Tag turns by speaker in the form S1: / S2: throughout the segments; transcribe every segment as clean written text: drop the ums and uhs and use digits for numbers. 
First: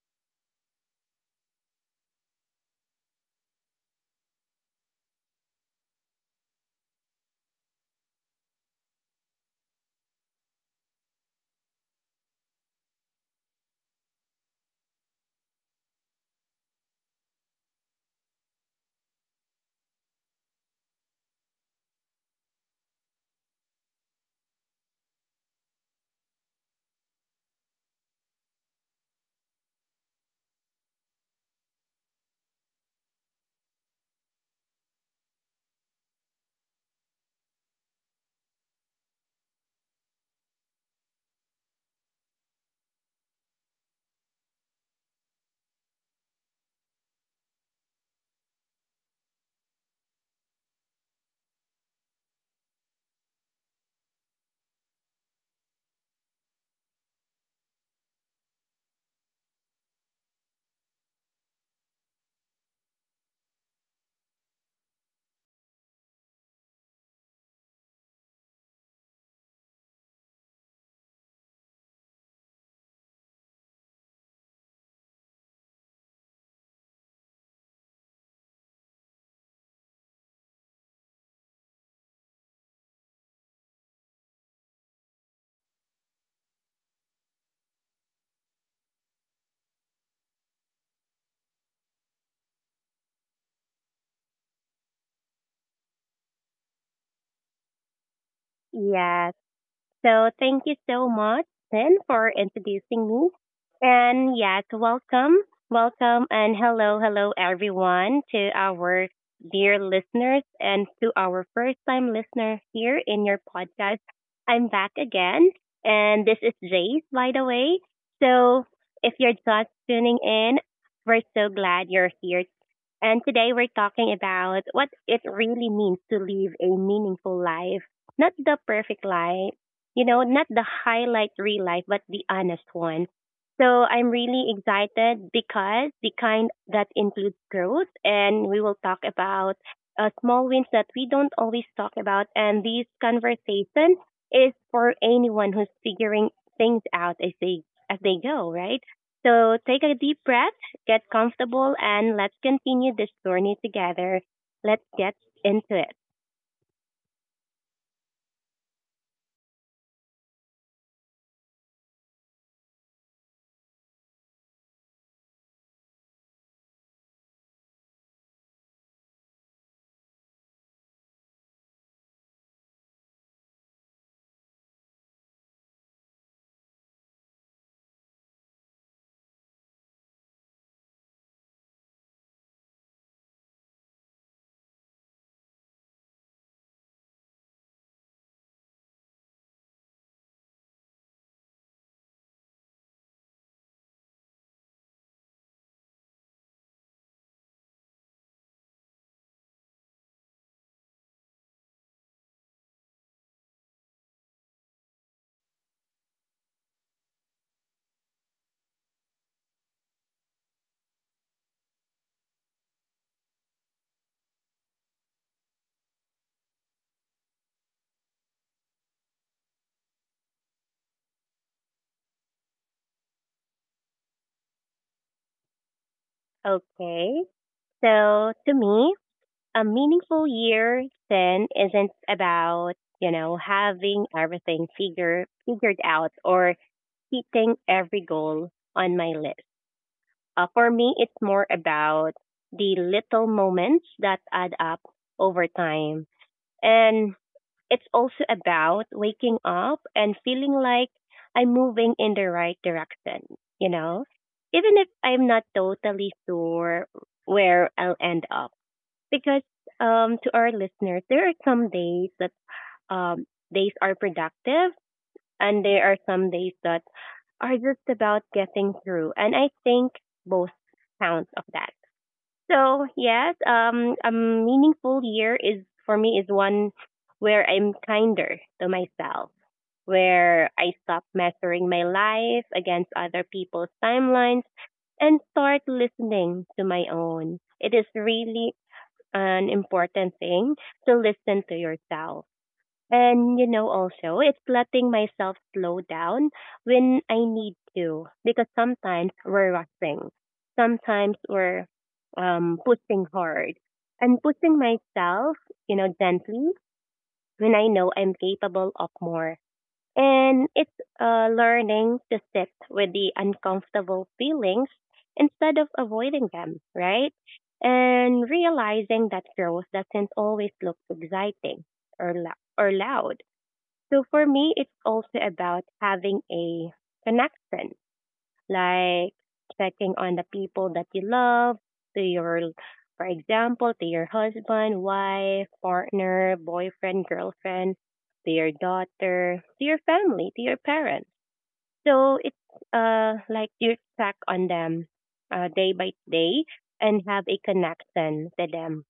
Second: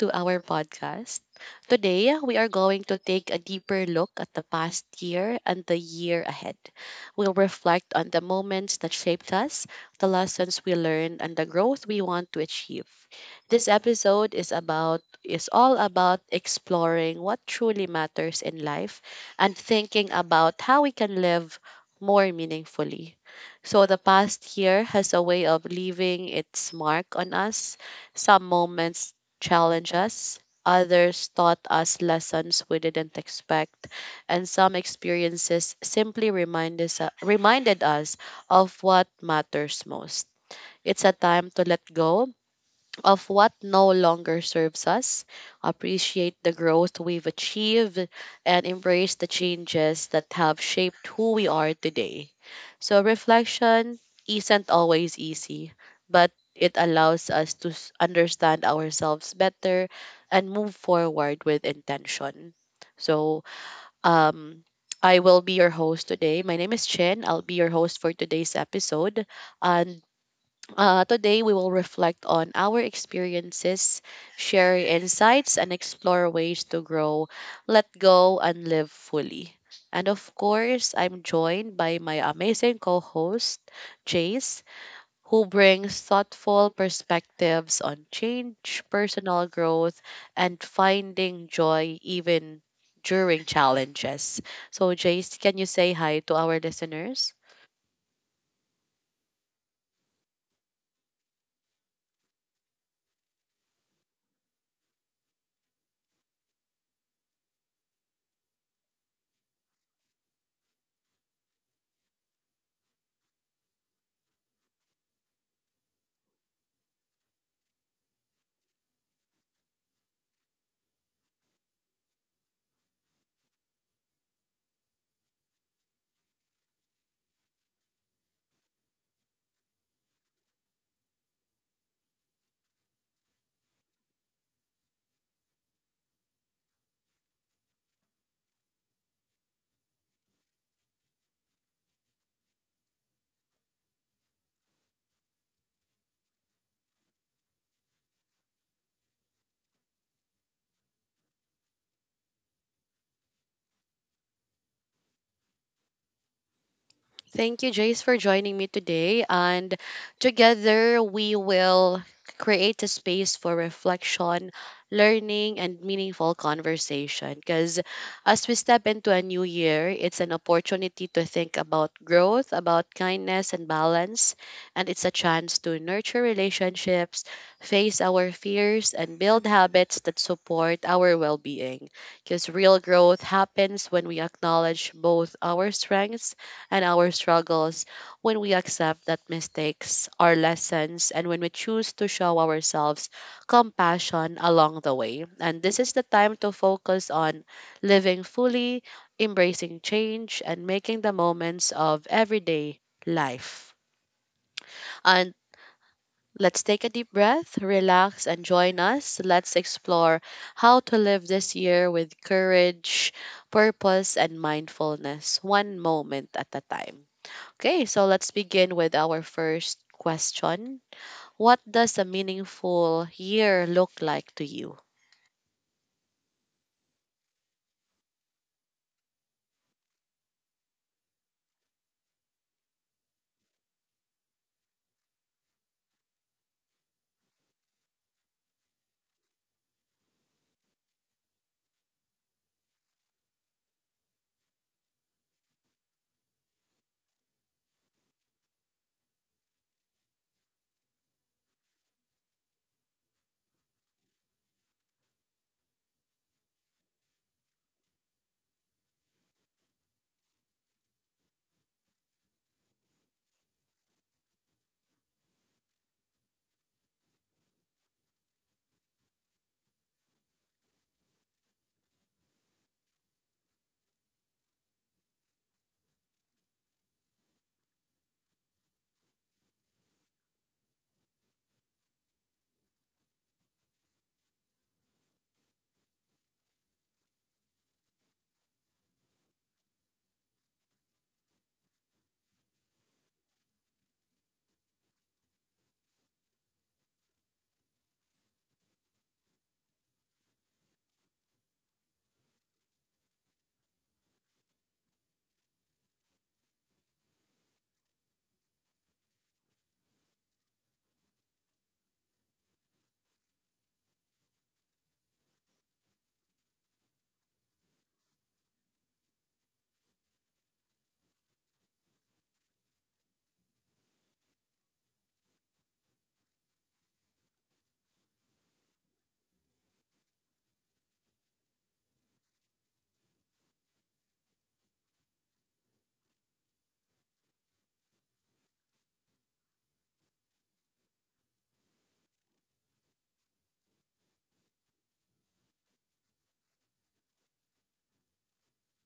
S1: to our podcast. Today, we are going to take a deeper look at the past year and the year ahead. We'll reflect on the moments that shaped us, the lessons we learned, and the growth we want to achieve. This episode is all about exploring what truly matters in life and thinking about how we can live more meaningfully. So the past year has a way of leaving its mark on us, some moments challenge us, others taught us lessons we didn't expect, and some experiences simply reminded us of what matters most. It's a time to let go of what no longer serves us, appreciate the growth we've achieved, and embrace the changes that have shaped who we are today. So, reflection isn't always easy, but it allows us to understand ourselves better and move forward with intention. So, um, I will be your host today. My name is Chen. I'll be your host for today's episode. And today, we will reflect on our experiences, share insights, and explore ways to grow, let go, and live fully. And of course, I'm joined by my amazing co host, Jace, who brings thoughtful perspectives on change, personal growth, and finding joy even during challenges. So, Jace, can you say hi to our listeners?
S2: Yes, so thank you so much, Sin, for introducing me. And yes, welcome, welcome, and hello, hello, everyone, to our dear listeners and to our first time listener here in your podcast. I'm back again, and this is Jace, by the way. So if you're just tuning in, we're so glad you're here. And today we're talking about what it really means to live a meaningful life, not the perfect life, you know, not the highlight real life, but the honest one. So I'm really excited because the kind that includes growth, and we will talk about small wins that we don't always talk about. And these conversations is for anyone who's figuring things out as they go, right? So take a deep breath, get comfortable, and let's continue this journey together. Let's get into it.
S1: Thank you, Jace, for joining me today. And together we will create a space for reflection, learning, and meaningful conversation. Because as we step into a new year, it's an opportunity to think about growth, about kindness and balance. And it's a chance to nurture relationships, face our fears, and build habits that support our well being. Because real growth happens when we acknowledge both our strengths and our struggles, when we accept that mistakes are lessons, and when we choose to show ourselves compassion along the way. And this is the time to focus on living fully, embracing change, and making the moments of everyday life. And let's take a deep breath, relax, and join us. Let's explore how to live this year with courage, purpose, and mindfulness, one moment at a time. Okay, so let's begin with our first question. What does a meaningful year look like to you?
S2: Okay. So to me, a meaningful year then isn't about, you know, having everything figured out or hitting every goal on my list. For me, it's more about the little moments that add up over time. And it's also about waking up and feeling like I'm moving in the right direction, you know? Even if I'm not totally sure where I'll end up because to our listeners, there are some days that um, days are productive, and there are some days that are just about getting through. And I think both counts of that. So yes, a meaningful year is for me is one where I'm kinder to myself, where I stop measuring my life against other people's timelines and start listening to my own. It is really an important thing to listen to yourself. And you know, also, it's letting myself slow down when I need to because sometimes we're rushing, sometimes we're pushing hard and pushing myself, you know, gently when I know I'm capable of more. And it's learning to sit with the uncomfortable feelings instead of avoiding them, right? And realizing that growth doesn't always look exciting or loud. So for me, it's also about having a connection, like checking on the people that you love, to your, for example, to your husband, wife, partner, boyfriend, girlfriend, to your daughter, to your family, to your parents. So it's like you check on them day by day and have a connection to them,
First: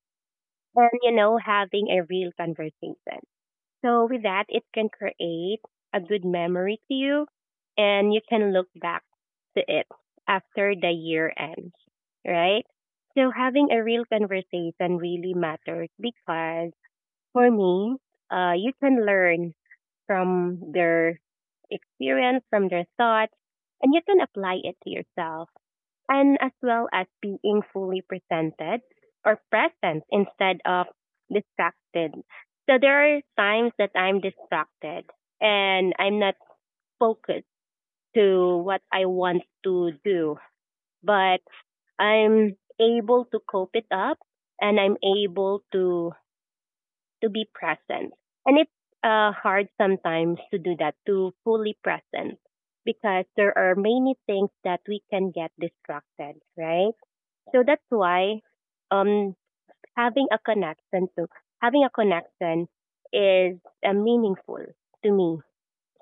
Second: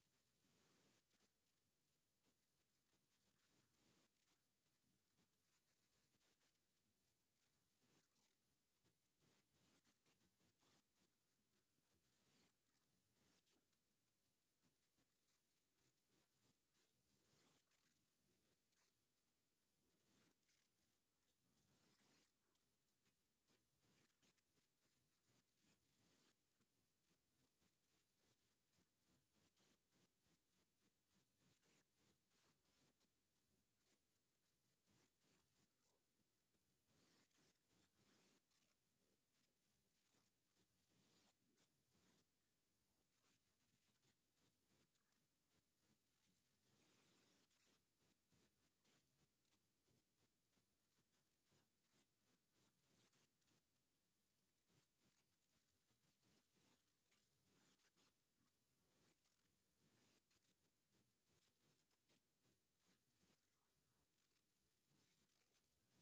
S2: and you know, having a real conversation. So with that, it can create a good memory to you and you can look back to it after the year ends, right? So having a real conversation really matters because for me, you can learn from their experience, from their thoughts, and you can apply it to yourself, and as well as being fully presented or present instead of distracted. So there are times that I'm distracted and I'm not focused to what I want to do, but I'm able to cope it up and I'm able to be present. And it's hard sometimes to do that, to fully present, because there are many things that we can get distracted, right? So that's why um, having a connection so having a connection is meaningful to me.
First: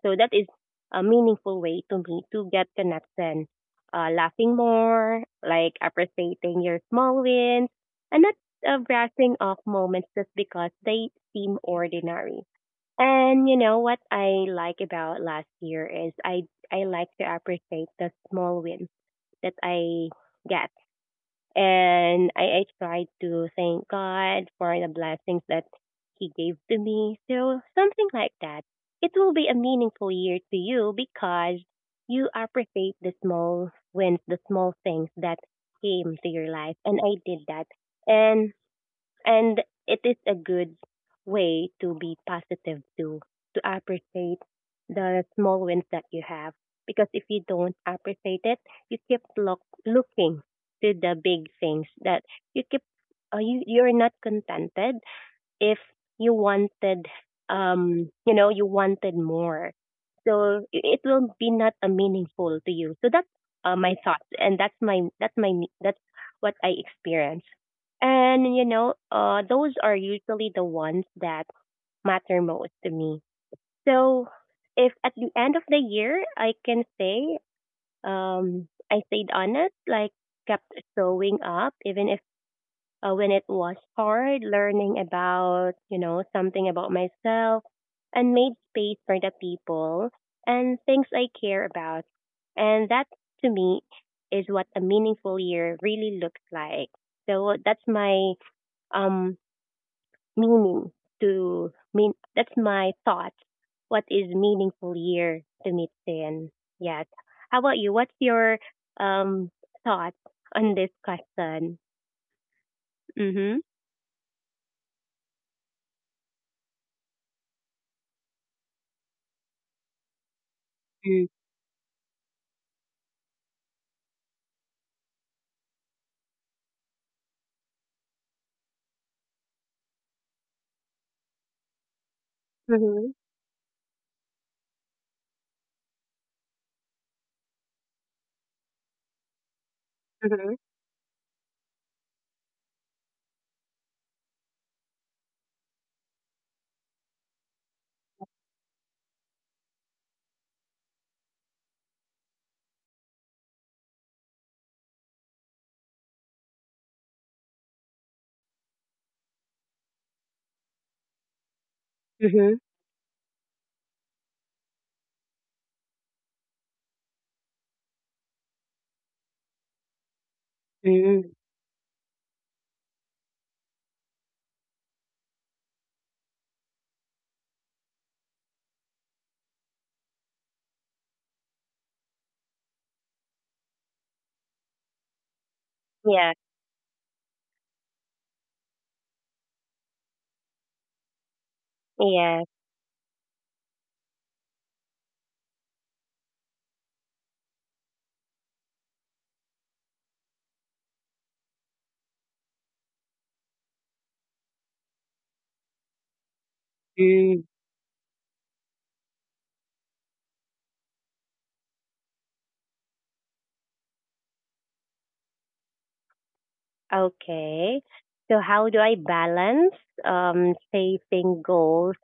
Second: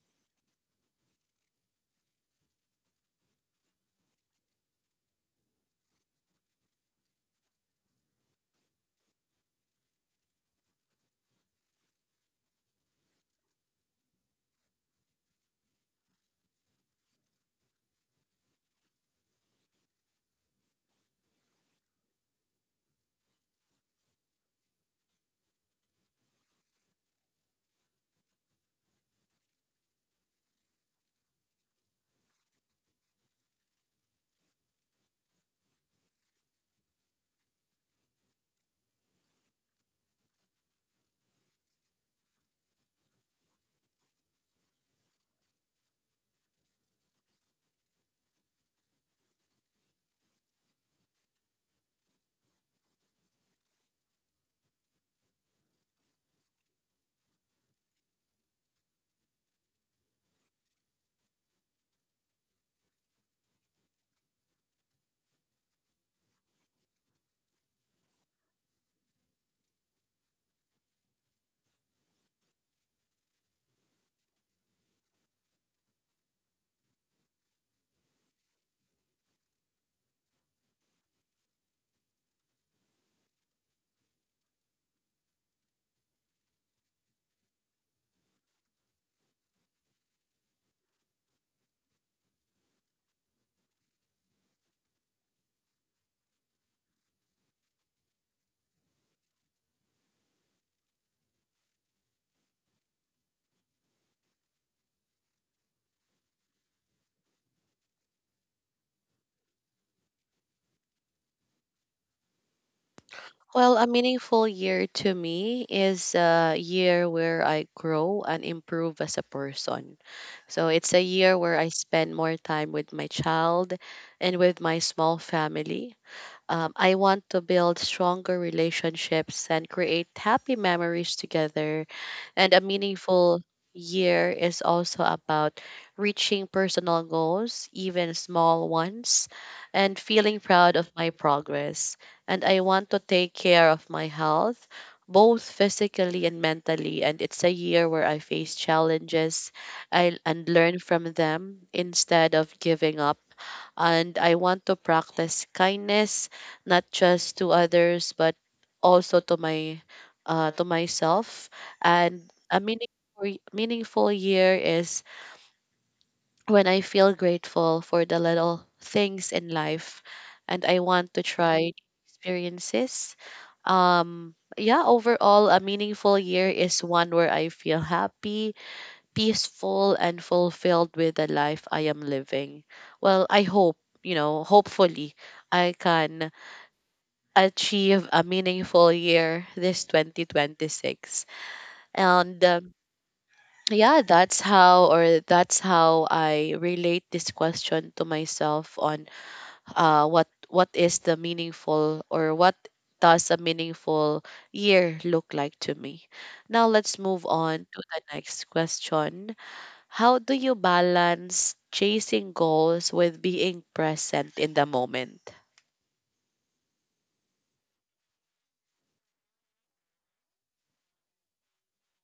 S2: So that is a meaningful way to me to get connection. Laughing more, like appreciating your small wins, and not brushing off moments just because they seem ordinary. And you know what I like about last year is I like to appreciate the small wins that I get, and I tried to thank God for the blessings that He gave to me. So, something like that. It will be a meaningful year to you because you appreciate the small wins, the small things that came to your life. And I did that. And and it is a good way to be positive too, to appreciate the small wins that you have. Because if you don't appreciate it, you keep looking to the big things that you keep, you're not contented if you wanted, you know, you wanted more, so it will be not a meaningful to you. So that's my thoughts, and that's what I experience. And you know, those are usually the ones that matter most to me. So if at the end of the year I can say, I stayed honest, like kept showing up even if, when it was hard, learning about, you know, something about myself and made space for the people and things I care about. And that, to me, is what a meaningful year really looks like. So that's my um meaning to mean that's my thought. What is meaningful year to me then? Yes. How about you? What's your um thought on this question? Mm-hmm.
S1: Well, a meaningful year to me is a year where I grow and improve as a person. So it's a year where I spend more time with my child and with my small family. I want to build stronger relationships and create happy memories together. And a
S2: Mm-hmm.
S1: meaningful year is also about reaching personal goals, even small ones, and feeling
S2: Mhm.
S1: proud of my progress. And I want to take care of my health, both physically and mentally. And it's a year where I face challenges, and learn from them instead of giving up. And I want to practice kindness, not just to others, but also to my to myself. And
S2: Mhm.
S1: a meaningful year is when I feel grateful for the little things in life and I want to
S2: Mm.
S1: try experiences. Yeah, overall, a meaningful year is one where I feel happy, peaceful, and fulfilled with the life I am living. Well, I hope, you know, hopefully I
S2: Yeah.
S1: can achieve a meaningful year this 2026. And
S2: Yes.
S1: yeah, that's how I relate this question to myself on what is the meaningful, or what does a meaningful year look like to me. Now let's move
S2: Mm.
S1: on to the next question. How do you balance chasing goals with being present in the moment?
S2: Okay. So how do I balance facing goals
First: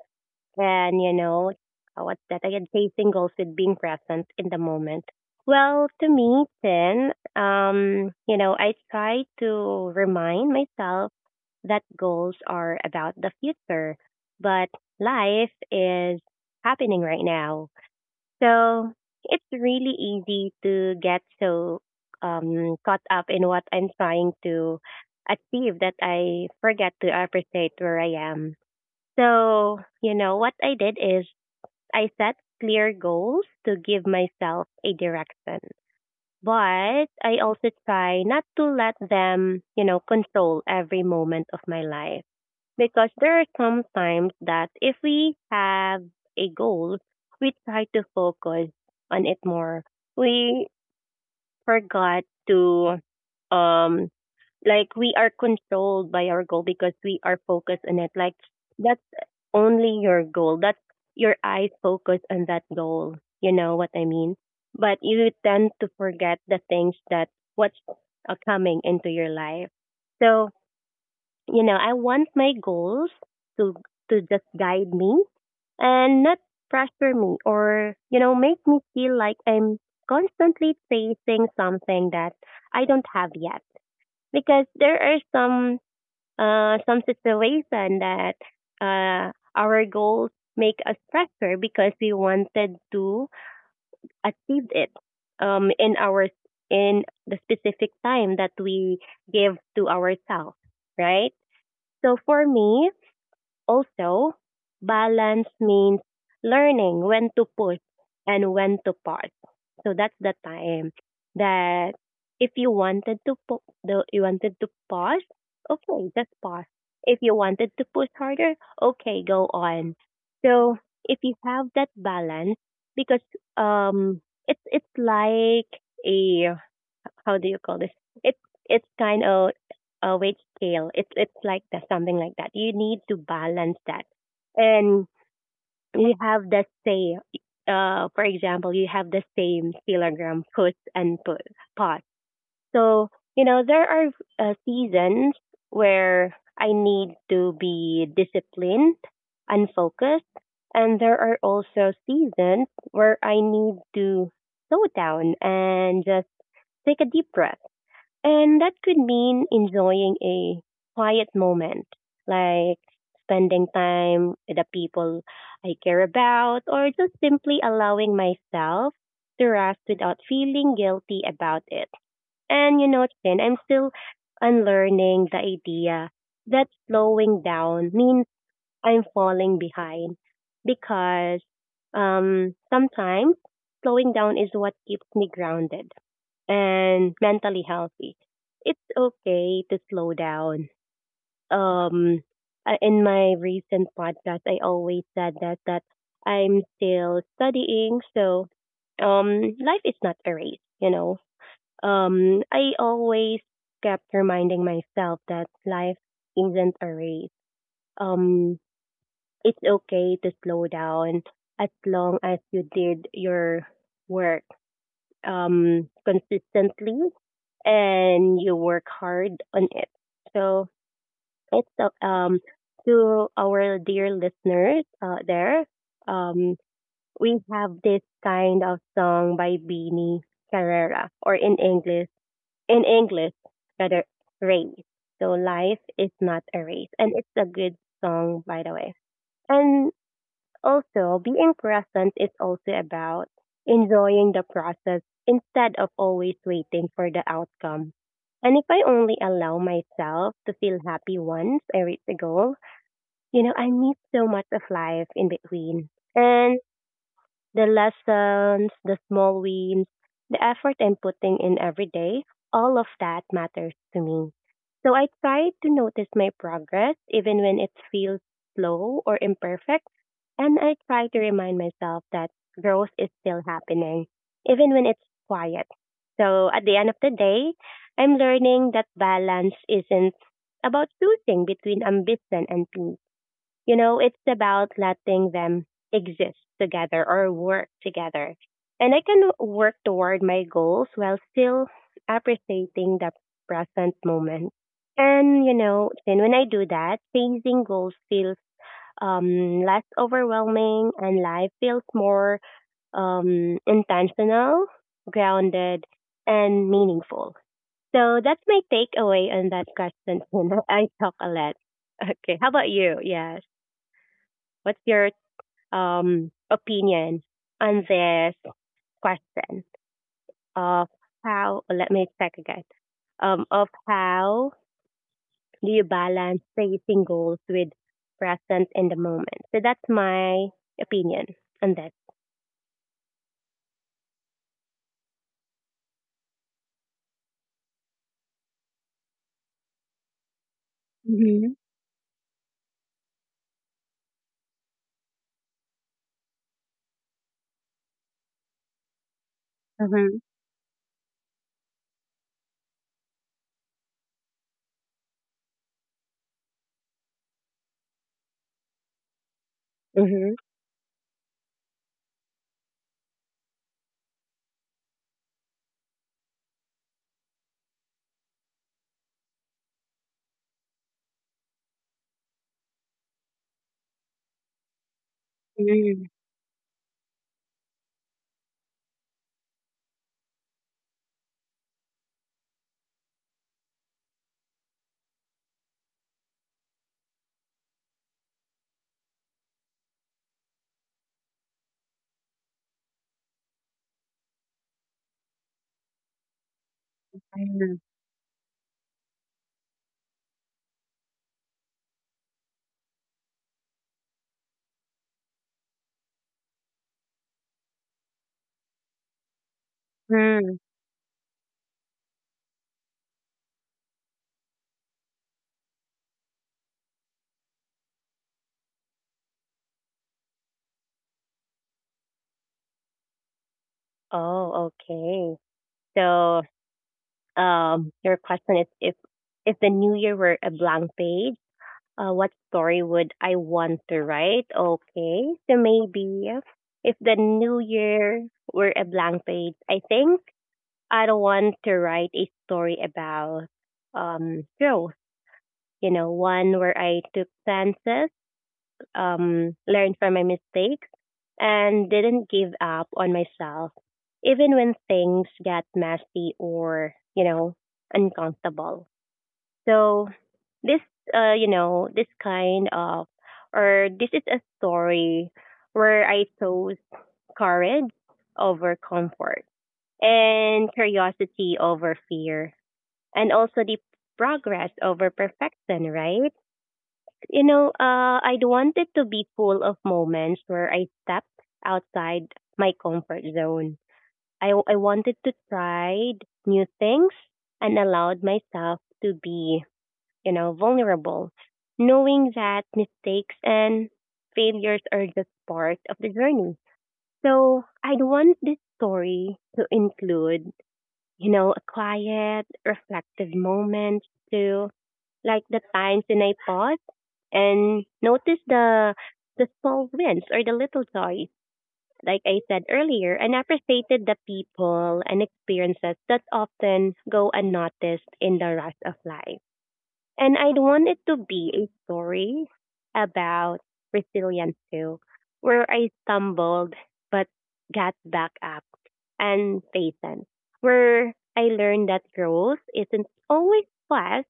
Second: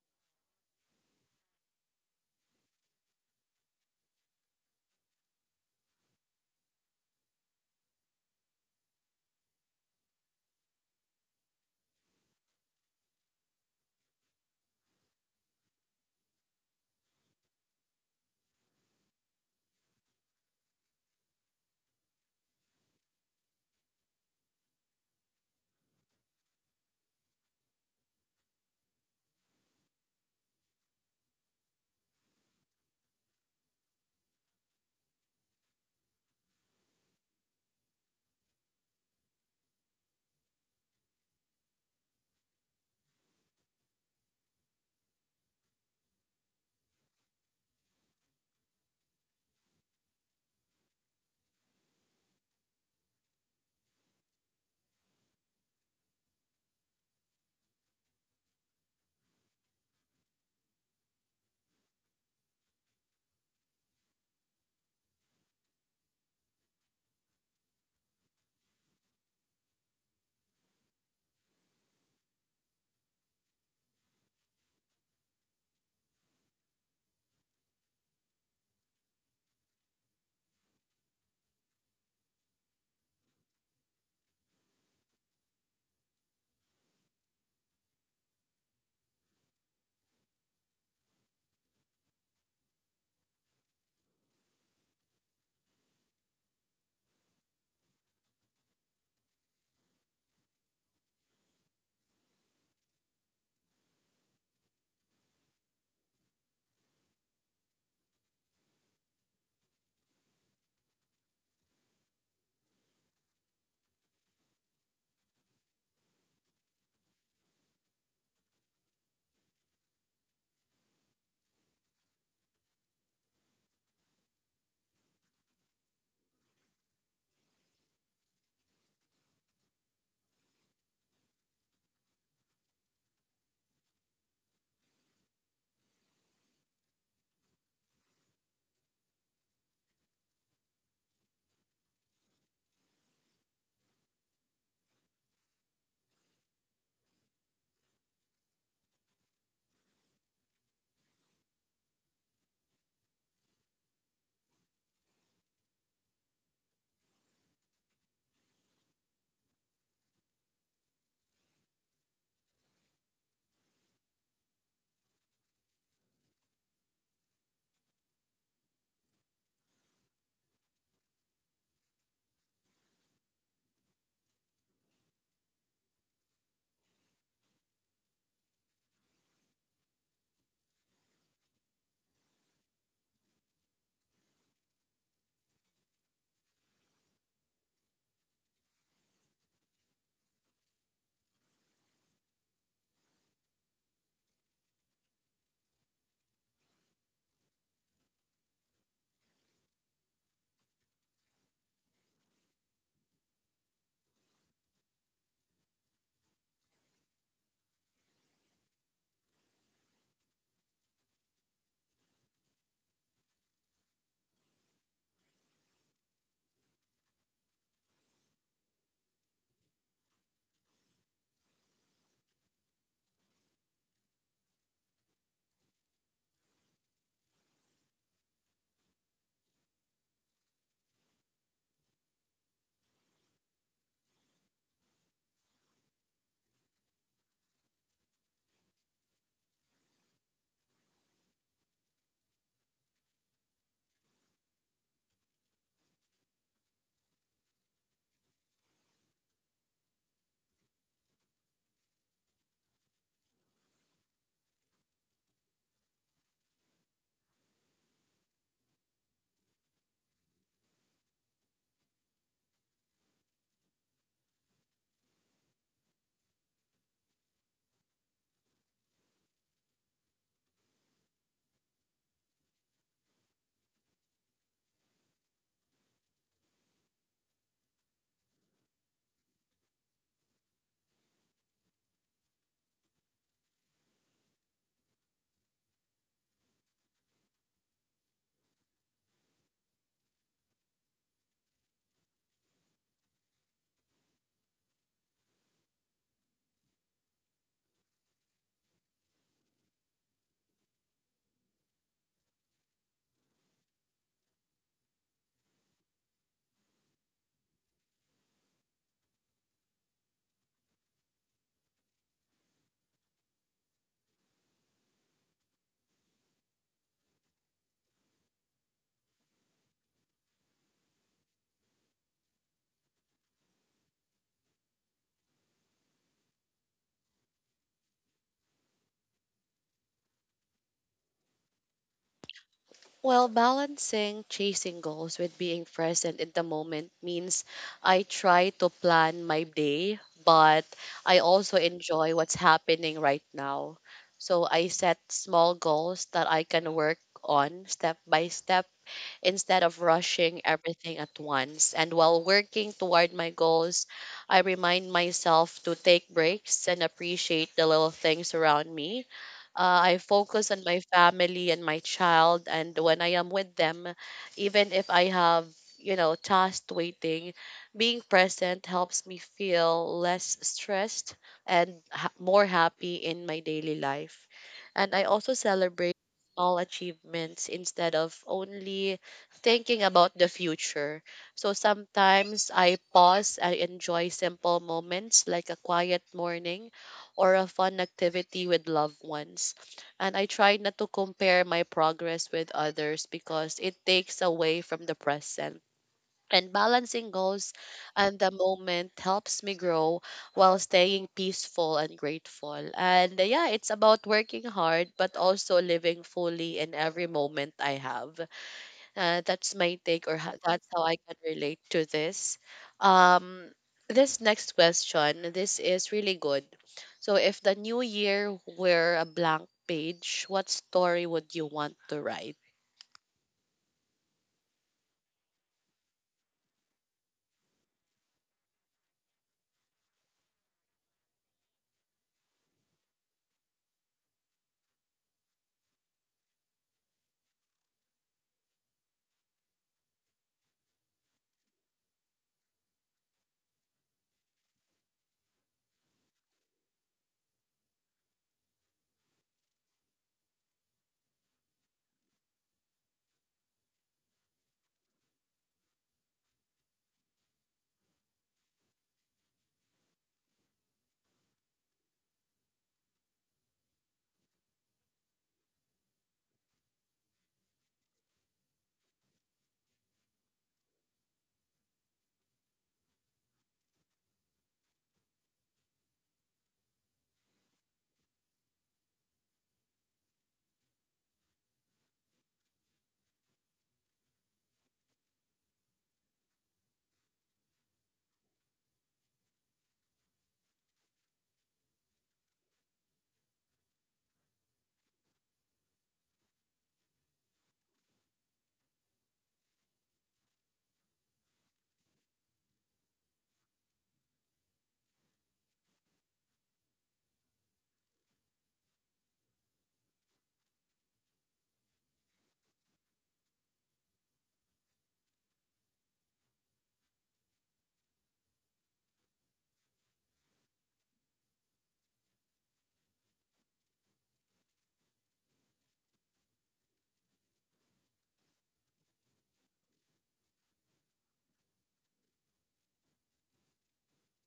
S2: and you know, what's that again, facing goals with being present in the moment? Well, to me, then you know, I try to remind myself that goals are about the future, but life is happening right now. So it's really easy to get so caught up in what I'm trying to achieve that I forget to appreciate where I am. So, you know, what I did is I set clear goals to give myself a direction. But I also try not to let them, you know, control every moment of my life, because there are some times that if we have a goal, we try to focus on it more. We forgot to, um like, we are controlled by our goal because we are focused on it. Like, that's only your goal. That's your eyes focus on that goal. You know what I mean? But you tend to forget the things that what's coming into your life. So you know, I want my goals to just guide me and not pressure me or, you know, make me feel like I'm constantly chasing something that I don't have yet. Because there are some situation that our goals make us pressure because we wanted to achieve it um in our in the specific time that we give to ourselves, right? So for me, also, balance means learning when to push and when to pause. So that's the time that if you wanted to pu- the you wanted to pause, okay, just pause. If you wanted to push harder, okay, go on. So if you have that balance, because um, it's like a, how do you call this? It's it's kind of a weight scale. It's like that, something like that. You need to balance that, and you have the same. For example, you have the same kilogram push and pull pot. So you know there are seasons where I need to be disciplined and focused, and there are also seasons where I need to slow down and just take a deep breath, and that could mean enjoying a quiet moment, like spending time with the people I care about, or just simply allowing myself to rest without feeling guilty about it. And you know, Chin, I'm still unlearning the idea that slowing down means I'm falling behind, because sometimes slowing down is what keeps me grounded and mentally healthy. It's okay to slow down. Um, in my recent podcast, I always said that I'm still studying, so life is not a race. You know, I always kept reminding myself that life isn't a race. Um, it's okay to slow down as long as you did your work consistently and you work hard on it. So it's to our dear listeners there. Um, we have this kind of song by Beanie Carrera, or in English, in English rather, race. So life is not a race, and it's a good song, by the way. And also, being present is also about enjoying the process instead of always waiting for the outcome. And if I only allow myself to feel happy once I reach the goal, you know, I miss so much of life in between. And the lessons, the small wins, the effort I'm putting in every day, all of that matters to me. So I try to notice my progress even when it feels slow or imperfect. And I try to remind myself that growth is still happening, even when it's quiet. So at the end of the day, I'm learning that balance isn't about choosing between ambition and peace. You know, it's about letting them exist together or work together. And I can work toward my goals while still appreciating the present moment. And, you know, then when I do that, changing goals feels less overwhelming and life feels more intentional, grounded, and meaningful. So that's my takeaway on that question. Tina. I talk a lot. Okay, how about you? Yes. What's your opinion on this question of how, let me check again, of how do you balance facing goals with presence in the moment? So that's my opinion on that.
S1: Well, balancing chasing goals with being present in the moment means I try to plan my day, but I
S2: Mm-hmm.
S1: also enjoy what's happening right now. So I set small goals that I can work on step by step instead of
S2: Mm-hmm.
S1: rushing everything at once. And while working toward my goals, I remind myself to take breaks and appreciate the little things around me. I
S2: Hmm.
S1: focus on my family and my child, and when I am with them, even if I have, you know, tasks waiting, being present helps me feel less stressed and more happy in my daily life. And I also celebrate
S2: Mm-hmm.
S1: small achievements instead of only thinking about the future. So sometimes I pause, I enjoy simple moments like a quiet morning or a fun activity with loved ones. And I try not to compare my progress with others because it takes away from the present. And balancing goals and the moment helps me grow while staying peaceful and grateful. And yeah, it's about working hard, but also living fully in every moment I have. That's my take, or ho-
S2: Mm-hmm.
S1: That's how I can relate to this. Um, this next question, this is really good. So, if the new year were a blank page, what story would you want to write?
S2: Oh, okay. So your question is if the new year were a blank page, what story would I want to write? Okay, so maybe if the new year were a blank page, I think I'd want to write a story about growth. You know, one where I took chances, learned from my mistakes, and didn't give up on myself, even when things got messy or uncomfortable. So this you know, this kind of, or this is a story where I chose courage over comfort, and curiosity over fear, and also the progress over perfection, right? You know, I'd want to be full of moments where I stepped outside my comfort zone. I wanted to try new things and allowed myself to be, you know, vulnerable, knowing that mistakes and failures are just part of the journey. So I'd want this story to include, you know, a quiet, reflective moment to, like, the times when I pause and notice the small wins or the little joys. Like I said earlier, and appreciated the people and experiences that often go unnoticed in the rush of life. And I'd want it to be a story about resilience too, where I stumbled but got back up and patient, where I learned that growth isn't always fast,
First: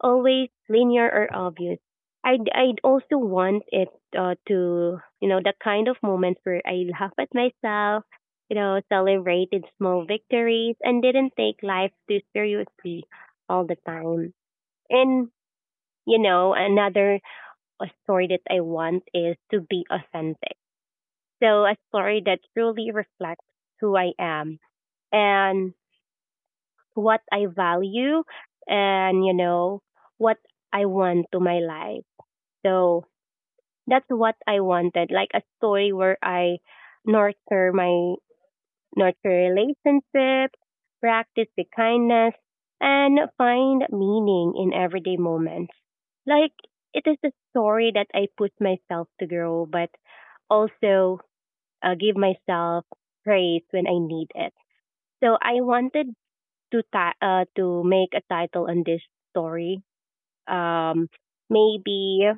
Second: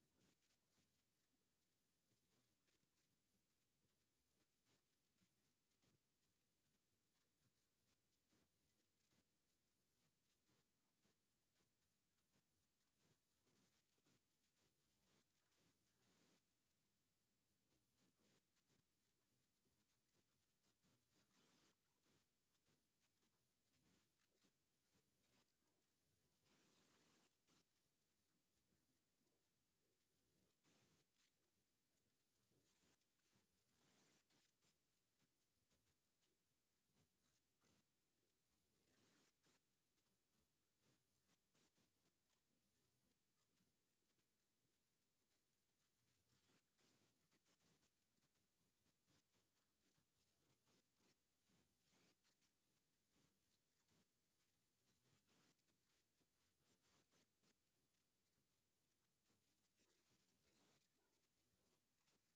S2: always linear or obvious. I'd also want it to, you know, the kind of moments where I laugh at myself, you know, celebrated small victories and didn't take life too seriously all the time. And you know, another story that I want is to be authentic. So a story that truly reflects who I am and what I value and, you know, what I want to my life. So that's what I wanted, like a story where I nurture my nurture relationships, practice the kindness, and find meaning in everyday moments. Like, it is a story that I push myself to grow, but also give myself praise when I need it. So I wanted to to make a title on this story. Um, maybe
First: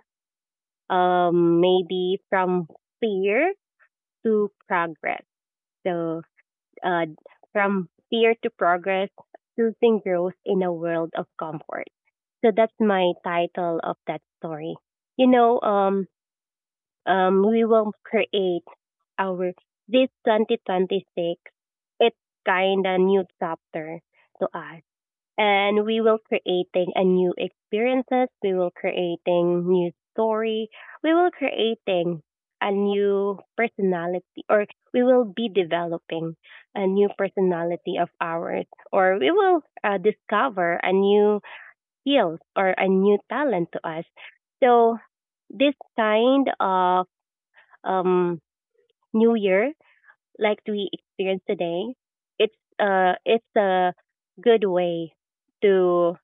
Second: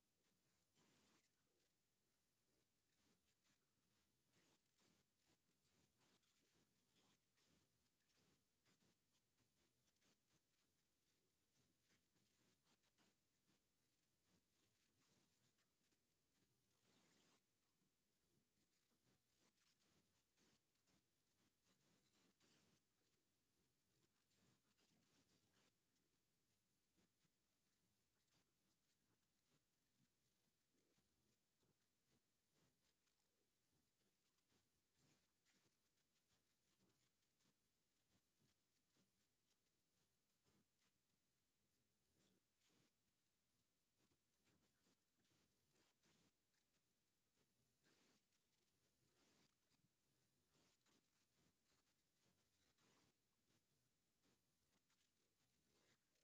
S2: maybe from fear to progress. So uh, from fear to progress, choosing growth in a world of comfort. So that's my title of that story. You know, we will create our this 2026. It's kind of new chapter to us, and we will creating a new experiences. We will creating new story. We will creating a new personality, or we will be developing a new personality of ours, or we will discover a new skills or a new talent to us. So this kind of um, new year, like we experience today, it's it's a good way to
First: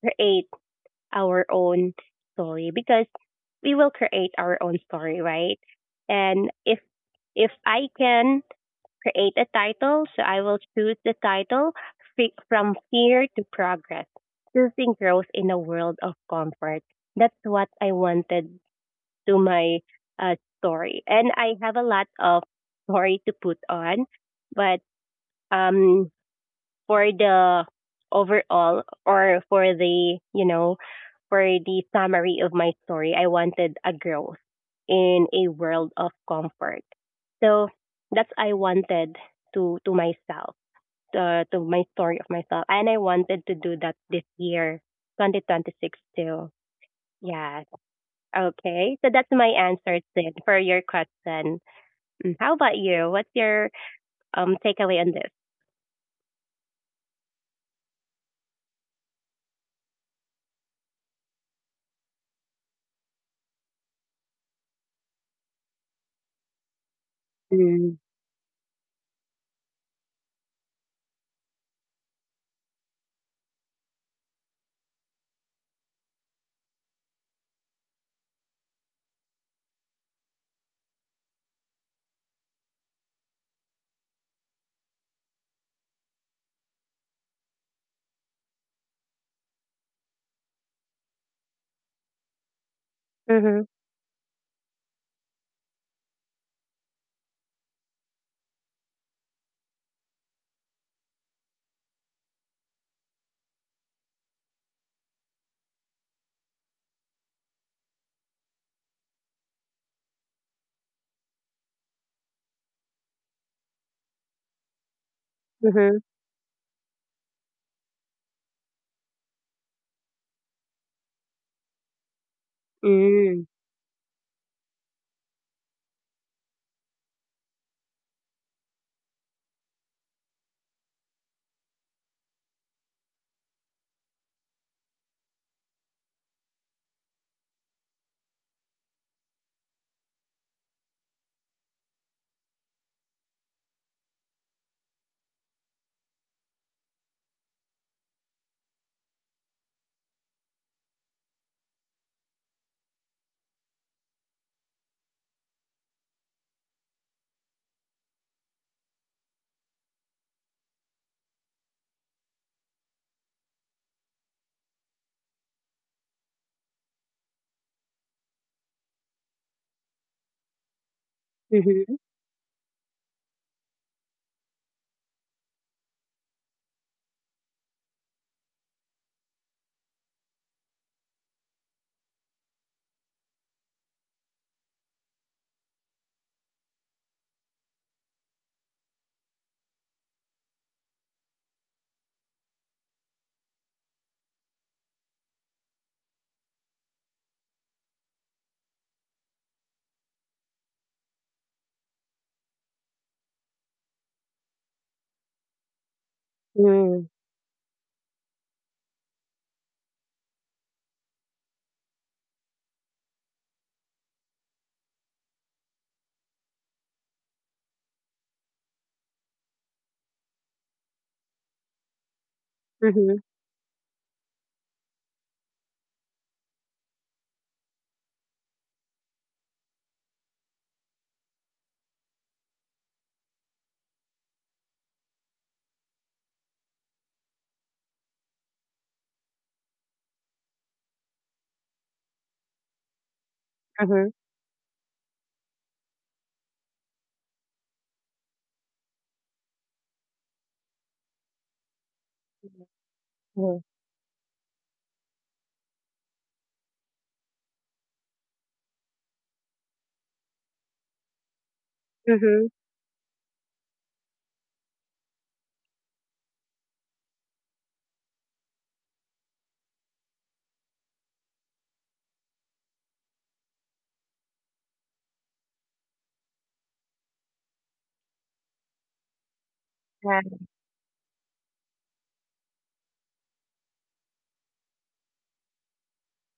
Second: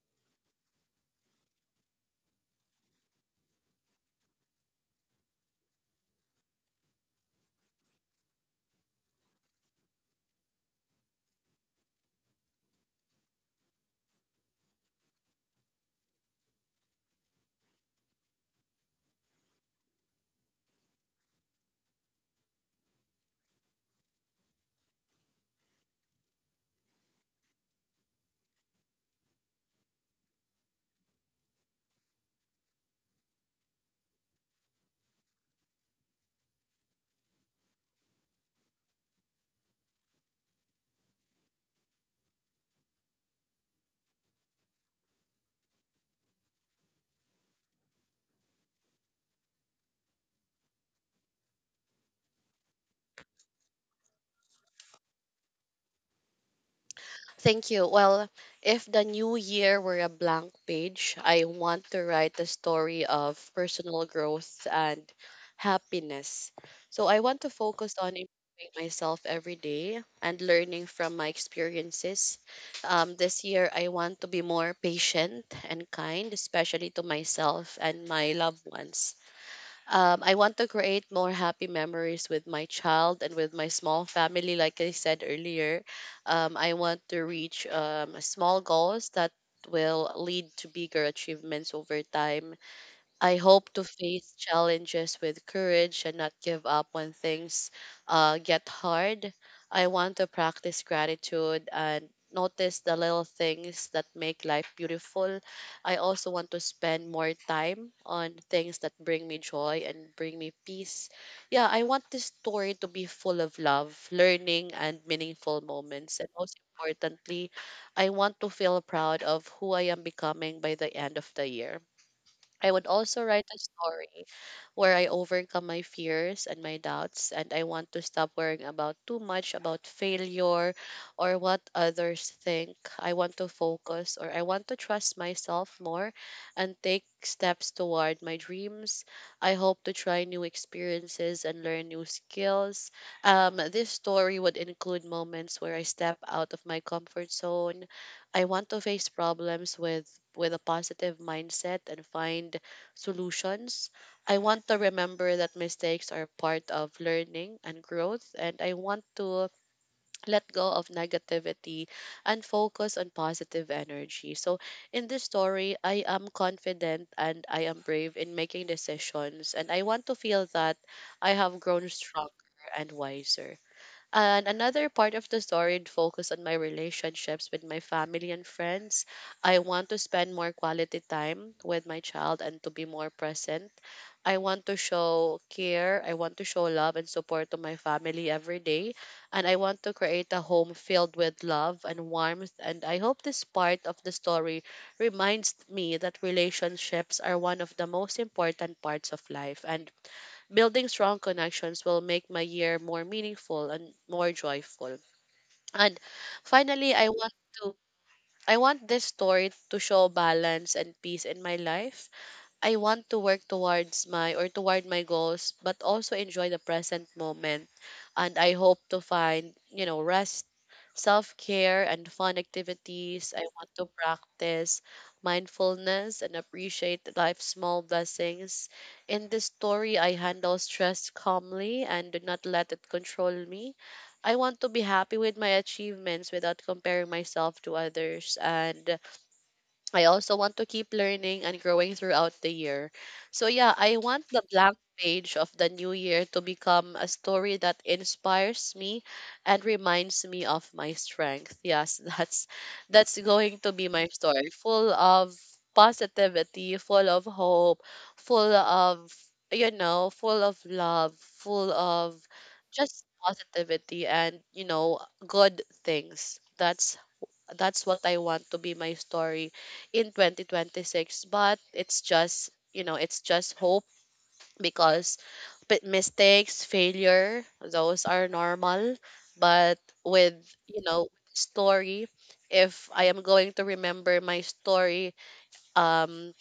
S2: create our own story, because we will create our own story, right? And if I can create a title, so I will choose the title, from fear to progress, choosing growth in a world of comfort. That's what I wanted to my story, and I have a lot of story to put on, but um for the overall, or for the, you know, for the summary of my story, I wanted a growth in a world of comfort. So that's I wanted to myself, to my story of myself, and I wanted to do that this year, 2026 too. Yes. Okay. So that's my answer, Sid, for your question. Mm. How about you? What's your takeaway on this?
S1: Thank you. Well, if the new year were a blank page, I want to write a story of personal growth and happiness. So I want to
S2: Mm.
S1: focus on improving myself every day and learning from my experiences. This year, I want to be more patient and kind, especially to myself and my loved ones. I want to create more happy memories with my child and with my small family. Like I said earlier, I want to reach small goals that will lead to bigger achievements over time. I
S2: Mhm.
S1: hope to face challenges with courage and not give up when things get hard. I want to practice gratitude and notice the little things that make life beautiful. I also want to spend more time on things that bring me joy and bring me peace. Yeah, I want this story to be full of love, learning, and meaningful
S2: Mhm.
S1: moments. And most importantly, I want to feel proud of who I am becoming by the end of the year. I would also write
S2: Mm.
S1: a story where I overcome my fears and my doubts, and I want to stop worrying about too much about failure or what others think. I want to focus or I want to trust myself more and take steps toward my dreams. I hope to try new experiences and learn new skills. This story would include moments where I step out of my comfort zone. I want to face problems with a positive mindset and find solutions. I want to remember that mistakes are part of learning and growth, and I want to let go of negativity and focus on positive energy. So in this story, I am confident and I am brave in making decisions, and I want to feel that I have grown
S2: Mhm.
S1: stronger and wiser. And another part of the story focused on my relationships with my family and friends. I want to spend more quality time with my child and to be more present. I want to show care, I want to show love and support to my family every day, and I want to create a home filled with love and warmth. And I hope this part of the story reminds me that relationships are one of the most important parts of life, and building strong connections will make my year more meaningful and more joyful. And finally,
S2: Mm.
S1: to I want this story to show balance and peace in my life. I want to work toward my goals, but also enjoy the present moment. And I hope to find, you know, rest, self care, and fun
S2: Mhm.
S1: activities. I want to practice mindfulness and appreciate life's small blessings. In this story, I handle stress calmly and do not let it control me. I want to be happy with my achievements without comparing myself to others. And I also want to keep learning and growing throughout the year. So yeah, I
S2: Mhm.
S1: want the blank page of the new year to become a story that inspires me and reminds me of my strength. Yes, that's going
S2: Mhm.
S1: to be my story. Full of positivity, full of hope, full of you know, full of love, full of
S2: Mhm.
S1: just positivity and you know, good things. That's what I want to be my story in 2026. But it's just, you know, it's just hope because mistakes, failure, those are normal. But
S2: Right.
S1: with, you know, story, if I am going to remember my story, um,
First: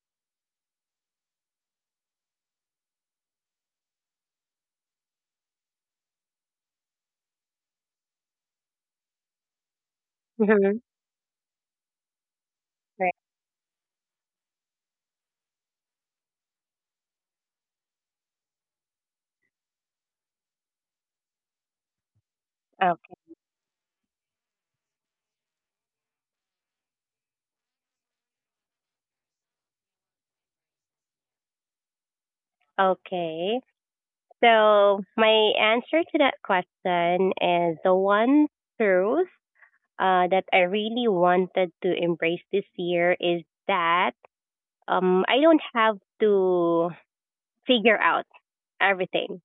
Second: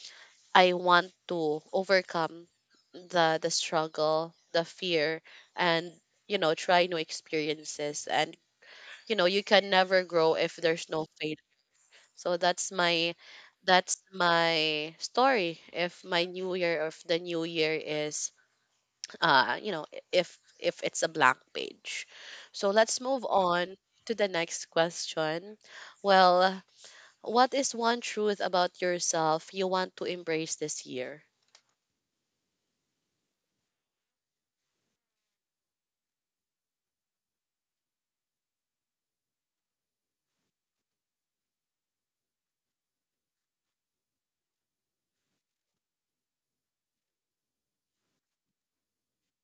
S1: I want to overcome the struggle, the fear, and you know, try new experiences. And you know, you can never grow if
S2: Mhm.
S1: there's no failure, so that's
S2: Right.
S1: my that's my story. If my new year, or if the new year is, if if it's a blank page. So let's
S2: Okay.
S1: move on to the next question. Well, what is one truth about yourself you want to embrace this year?
S2: Okay. So my answer to that question is the one truth that I really wanted to embrace this year is that I don't have to figure out everything,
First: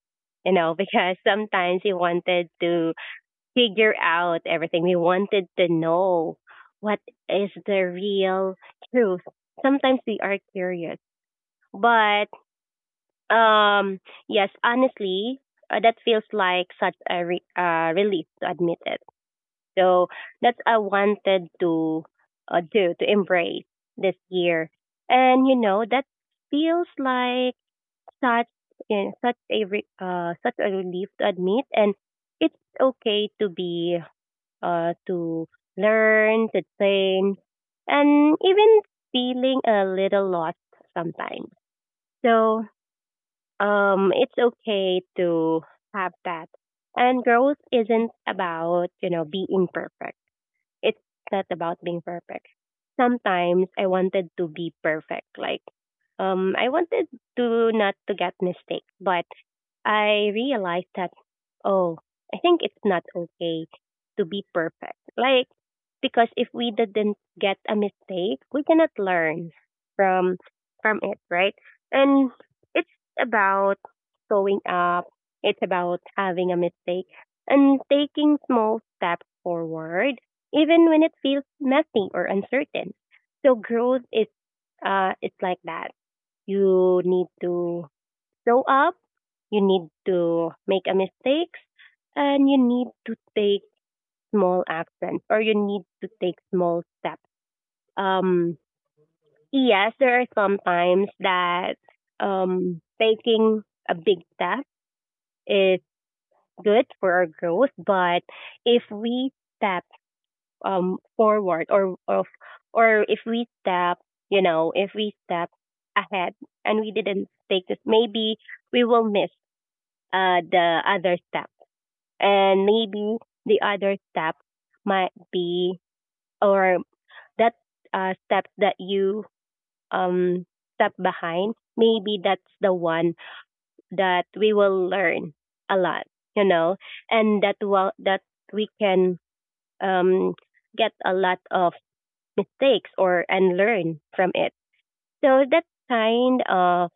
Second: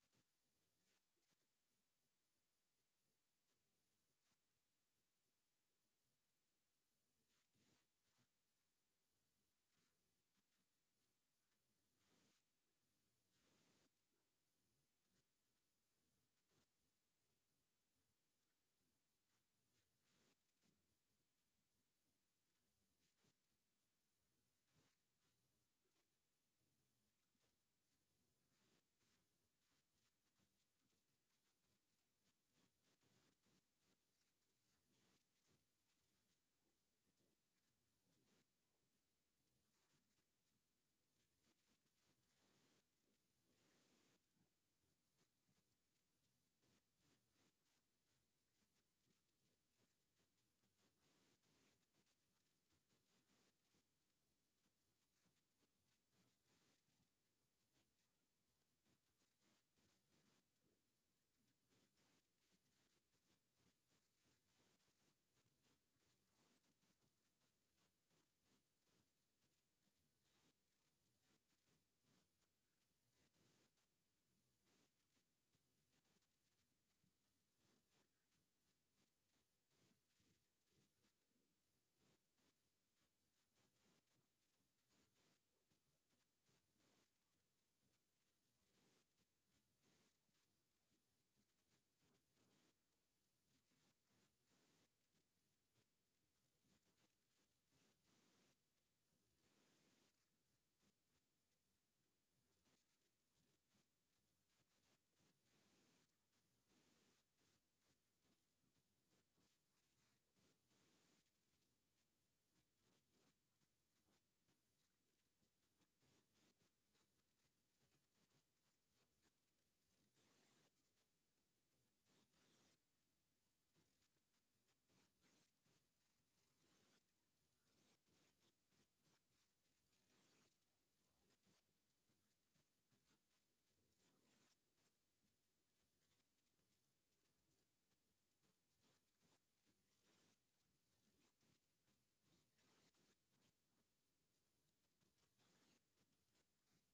S2: you know, because sometimes you wanted to figure out everything. We wanted to know what is the real truth. Sometimes we are curious, but um, yes, honestly, that feels like such a relief to admit it. So that's I wanted to do to embrace this year, and you know that feels like such, you know, such a such a relief to admit, and it's okay to be to learn, to train, and even feeling a little lost sometimes. So it's okay to have that. And growth isn't about, you know, being perfect. It's not about being perfect. Sometimes I wanted to be perfect. Like, I wanted to not to get mistakes, but I realized that, oh, I think it's not okay to be perfect. Like, because if we didn't get a mistake, we cannot learn from from it, right? And it's about showing up. It's about having a mistake and taking small steps forward, even when it feels messy or uncertain. So growth is it's like that. You need to show up, you need to make a mistakes, and you need to take small action, or you need to take small steps. Um, yes, there are some times that taking a big step is good for our growth, but if we step forward, or if we step, you know, if we step ahead and we didn't take this, maybe we will miss the other step, and maybe the other step might be, or that step that you um step behind, maybe that's the one that we will learn a lot, you know, and that will, that we can um get a lot of mistakes or and learn from it. So that kind of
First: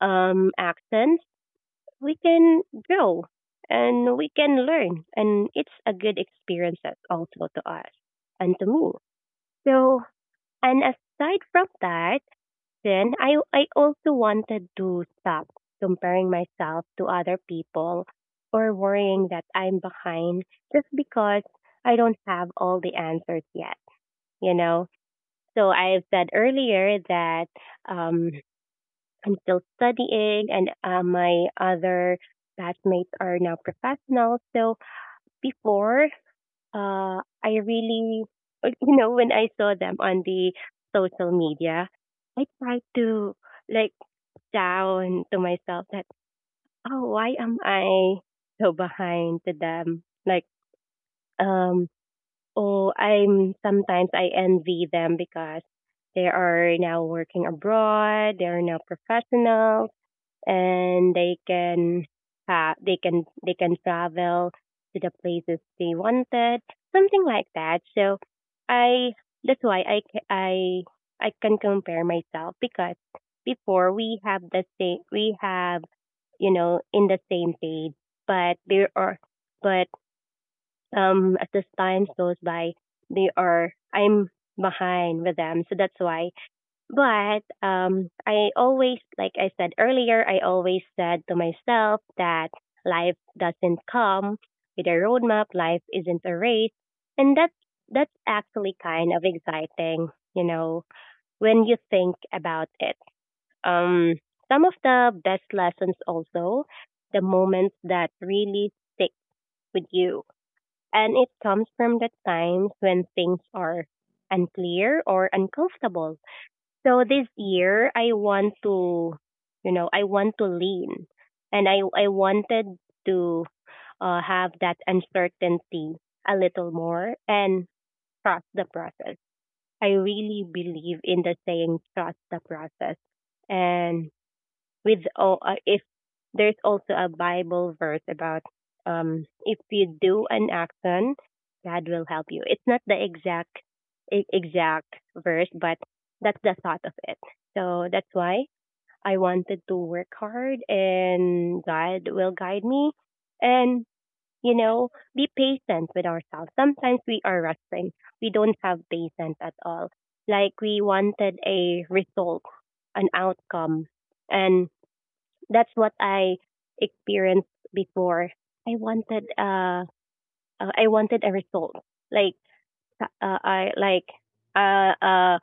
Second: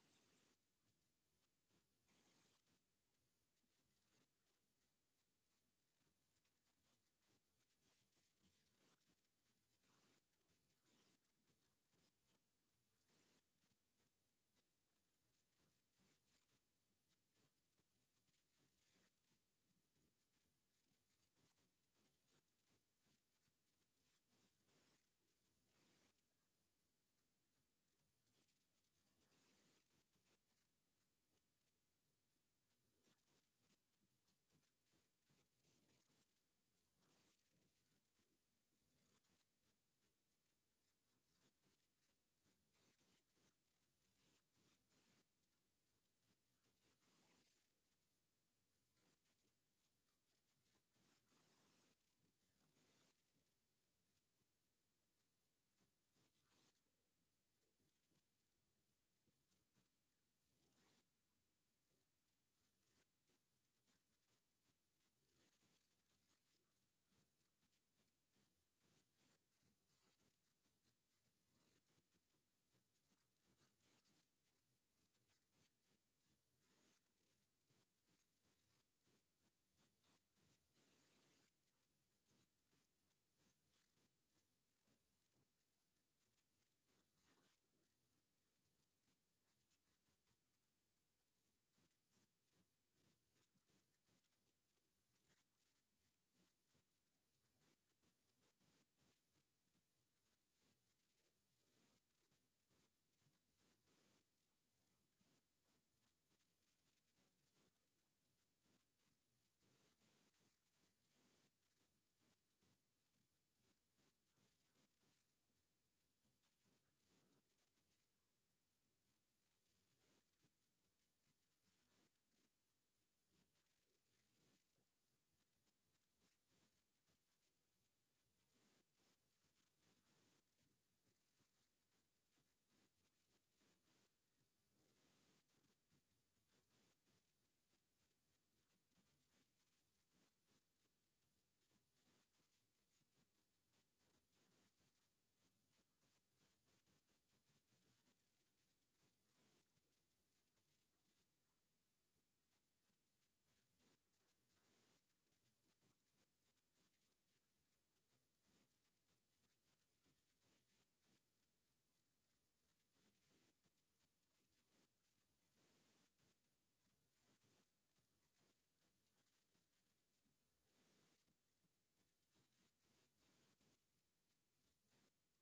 S2: actions, we can grow and we can learn. And it's a good experience as- also to us and to me. So, and aside from that, then I also wanted to stop comparing myself to other people, or worrying that I'm behind just because I don't have all the answers yet, you know? So I've said earlier that um, I'm still studying, and my other batchmates are now professionals. So before, I really, you know, when I saw them on the social media, I tried to like down to myself that, oh, why am I so behind to them? Like, um, oh, I'm sometimes I envy them because they are now working abroad, they are now professionals, and they can have, they can travel to the places they wanted, something like that. So I, that's why I can compare myself because before we have the same, we have, you know, in the same page, but there are but as the time goes by, they are I'm behind with them. So that's why, but I always, like I said earlier, I always said to myself that life doesn't come with a roadmap. Life isn't a race, and that's actually kind of exciting, you know, when you think about it. Um, some of the best lessons also, the moments that really stick with you, and it comes from the times when things are unclear or uncomfortable. So this year I want to, you know, I want to lean, and I wanted to have that uncertainty a little more and trust the process. I really believe in the saying, trust the process. And with all, if there's also a Bible verse about if you do an action, God will help you. It's not the exact exact verse, but that's the thought of it. So that's why I wanted to work hard, and God will guide me. And, you know, be patient with ourselves. Sometimes we are rushing. We don't have patience at all. Like, we wanted a result, an outcome, and that's what I experienced before. I wanted uh I wanted a result. Like I like, uh uh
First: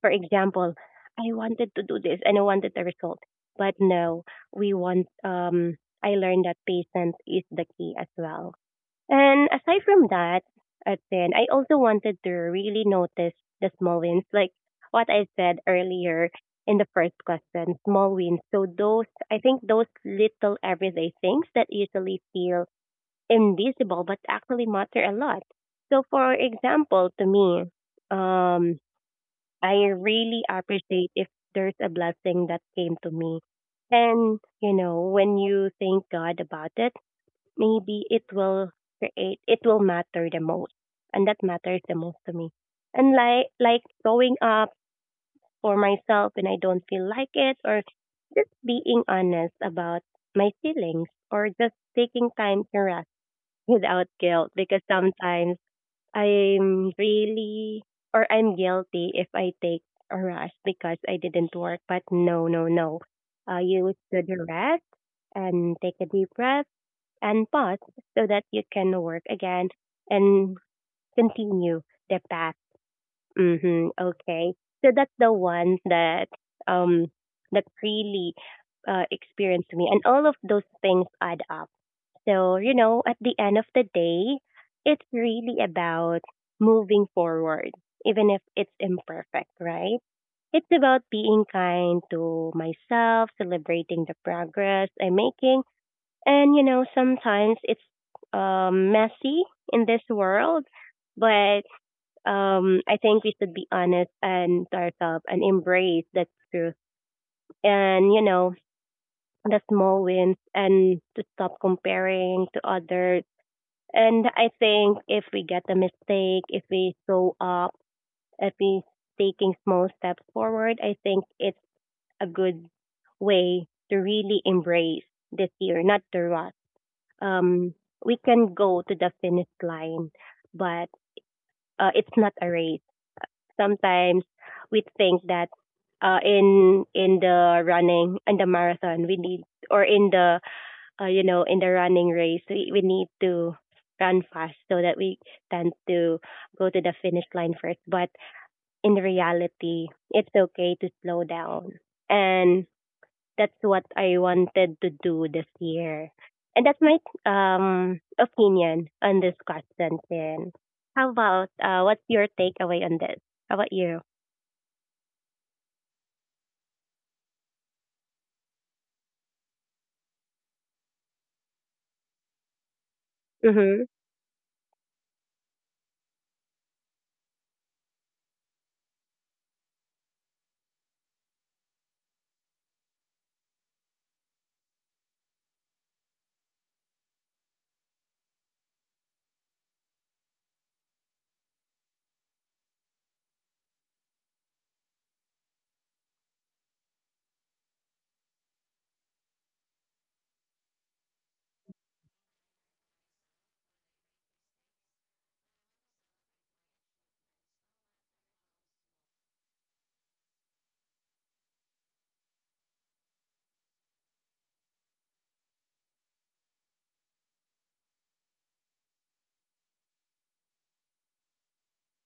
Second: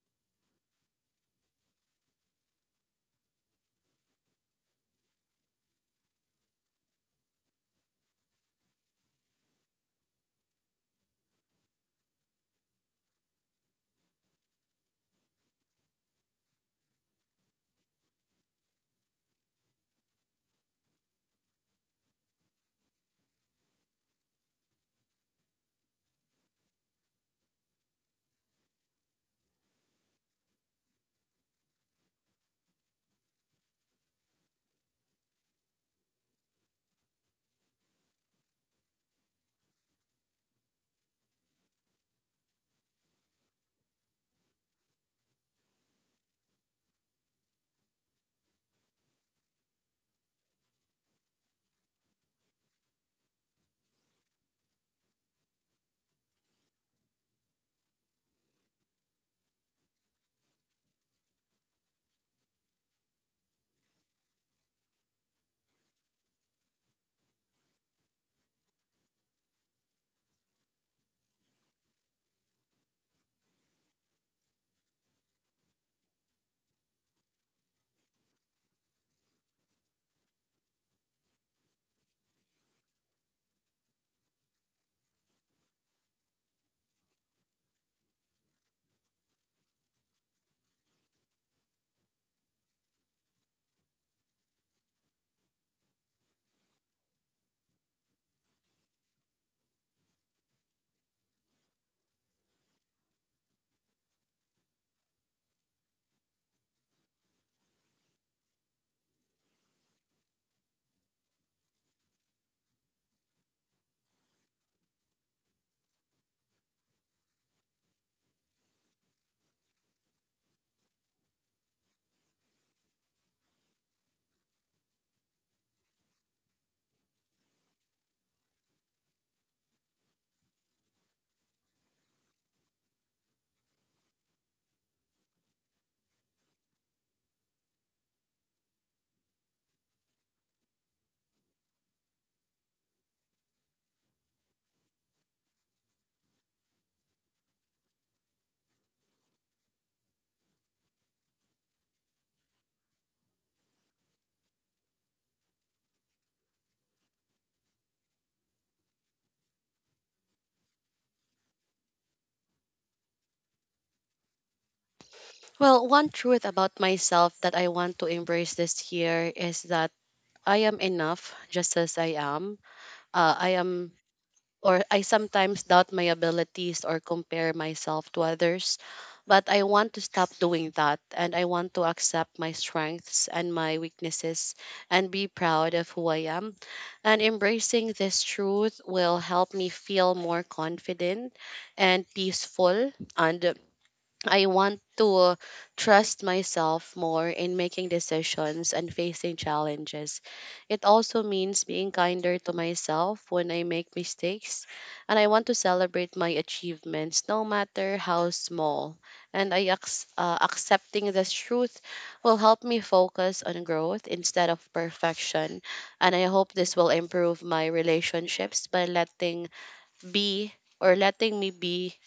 S2: for example, I wanted to do this and I wanted a result. But no, we want I learned that patience is the key as well. And aside from that, at 10, I also wanted to really notice the small wins, like what I said earlier in the first question, small wins. So those, I think those little everyday things that usually feel invisible but actually matter a lot. So, for example, to me, um, I really appreciate if there's a blessing that came to me. And, you know, when you thank God about it, maybe it will create it will matter the most and that matters the most to me and like showing up for myself when I don't feel like it, or just being honest about my feelings, or just taking time to rest without guilt, because sometimes I'm really, or I'm guilty if I take a rest because I didn't work. But no, no, no, you should rest and take a deep breath and pause so that you can work again and continue the path. Mm-hmm. Okay. So that's the one that um that really experienced me, and all of those things add up. So, you know, at the end of the day, it's really about moving forward, even if it's imperfect, right? It's about being kind to myself, celebrating the progress I'm making, and, you know, sometimes it's messy in this world, but I think we should be honest and start up and embrace that truth. And, you know, the small wins and to stop comparing to others. And I think if we get a mistake, if we show up, if we taking small steps forward, I think it's a good way to really embrace this year, not to rush. um, we can go to the finish line, but it's not a race. Sometimes we think that in the running in the marathon we need, or in the you know, in the running race we need to run fast so that we tend to go to the finish line first. But in reality, it's okay to slow down, and that's what I wanted to do this year. And that's my opinion on this question, Tin. How about what's your takeaway on this? How about you?
S1: Well, one truth about myself that I want to embrace this year is that I am enough just as I am. I
S2: Mhm.
S1: am or I sometimes doubt my abilities or compare myself to others. But I want to stop doing that and I want to accept my strengths and my weaknesses and be proud of who I am. And embracing this truth will help me feel more confident and peaceful, and I want to trust myself more in making decisions and facing challenges. It also means being kinder to myself when I make mistakes, and I want to celebrate my achievements no matter how small. Accepting this truth will help me focus on growth instead of perfection. And I hope this will improve my relationships by be letting me be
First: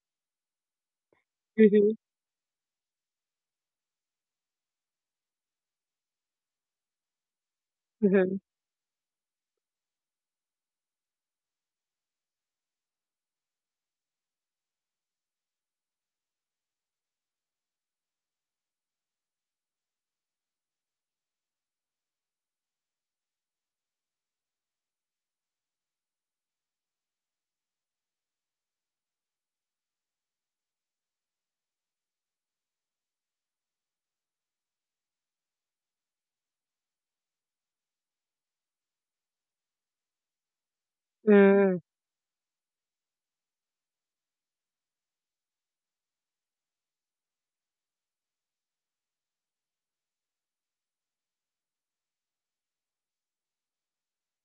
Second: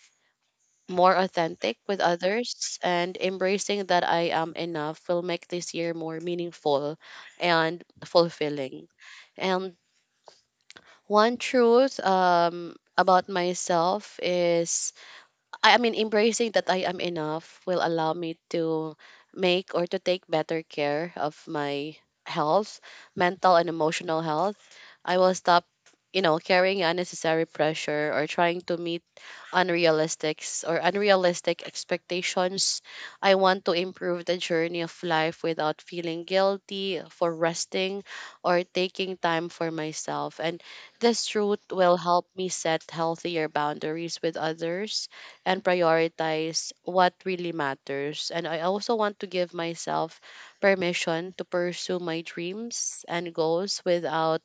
S1: more authentic
S2: Mhm.
S1: with others, and embracing that I am enough will make this year more meaningful and
S2: Mhm.
S1: fulfilling. And one truth about myself is I mean, embracing that I am enough will allow me to make or to take better care of my health, mental and emotional health. I will stop, carrying unnecessary pressure or trying to meet unrealistic unrealistic expectations. I want to improve the journey of life without feeling guilty for resting or taking time for myself. And this truth
S2: Mm.
S1: will help me set healthier boundaries with others and prioritize what really matters. And I also want to give myself permission to pursue my dreams and goals without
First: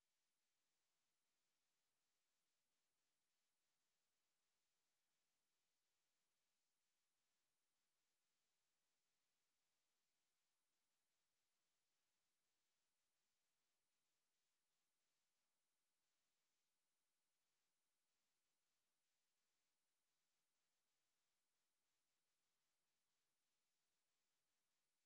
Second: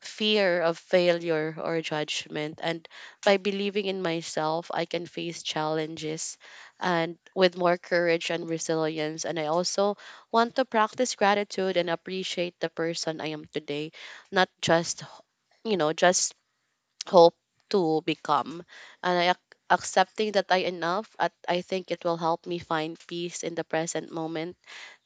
S1: fear of failure or judgment. And by believing in myself, I can face challenges and with more courage and resilience. And I also want to practice gratitude and appreciate the person I am today, not just hope to become. And I ac- accepting that I enough, at, I think it will help me find peace in the present moment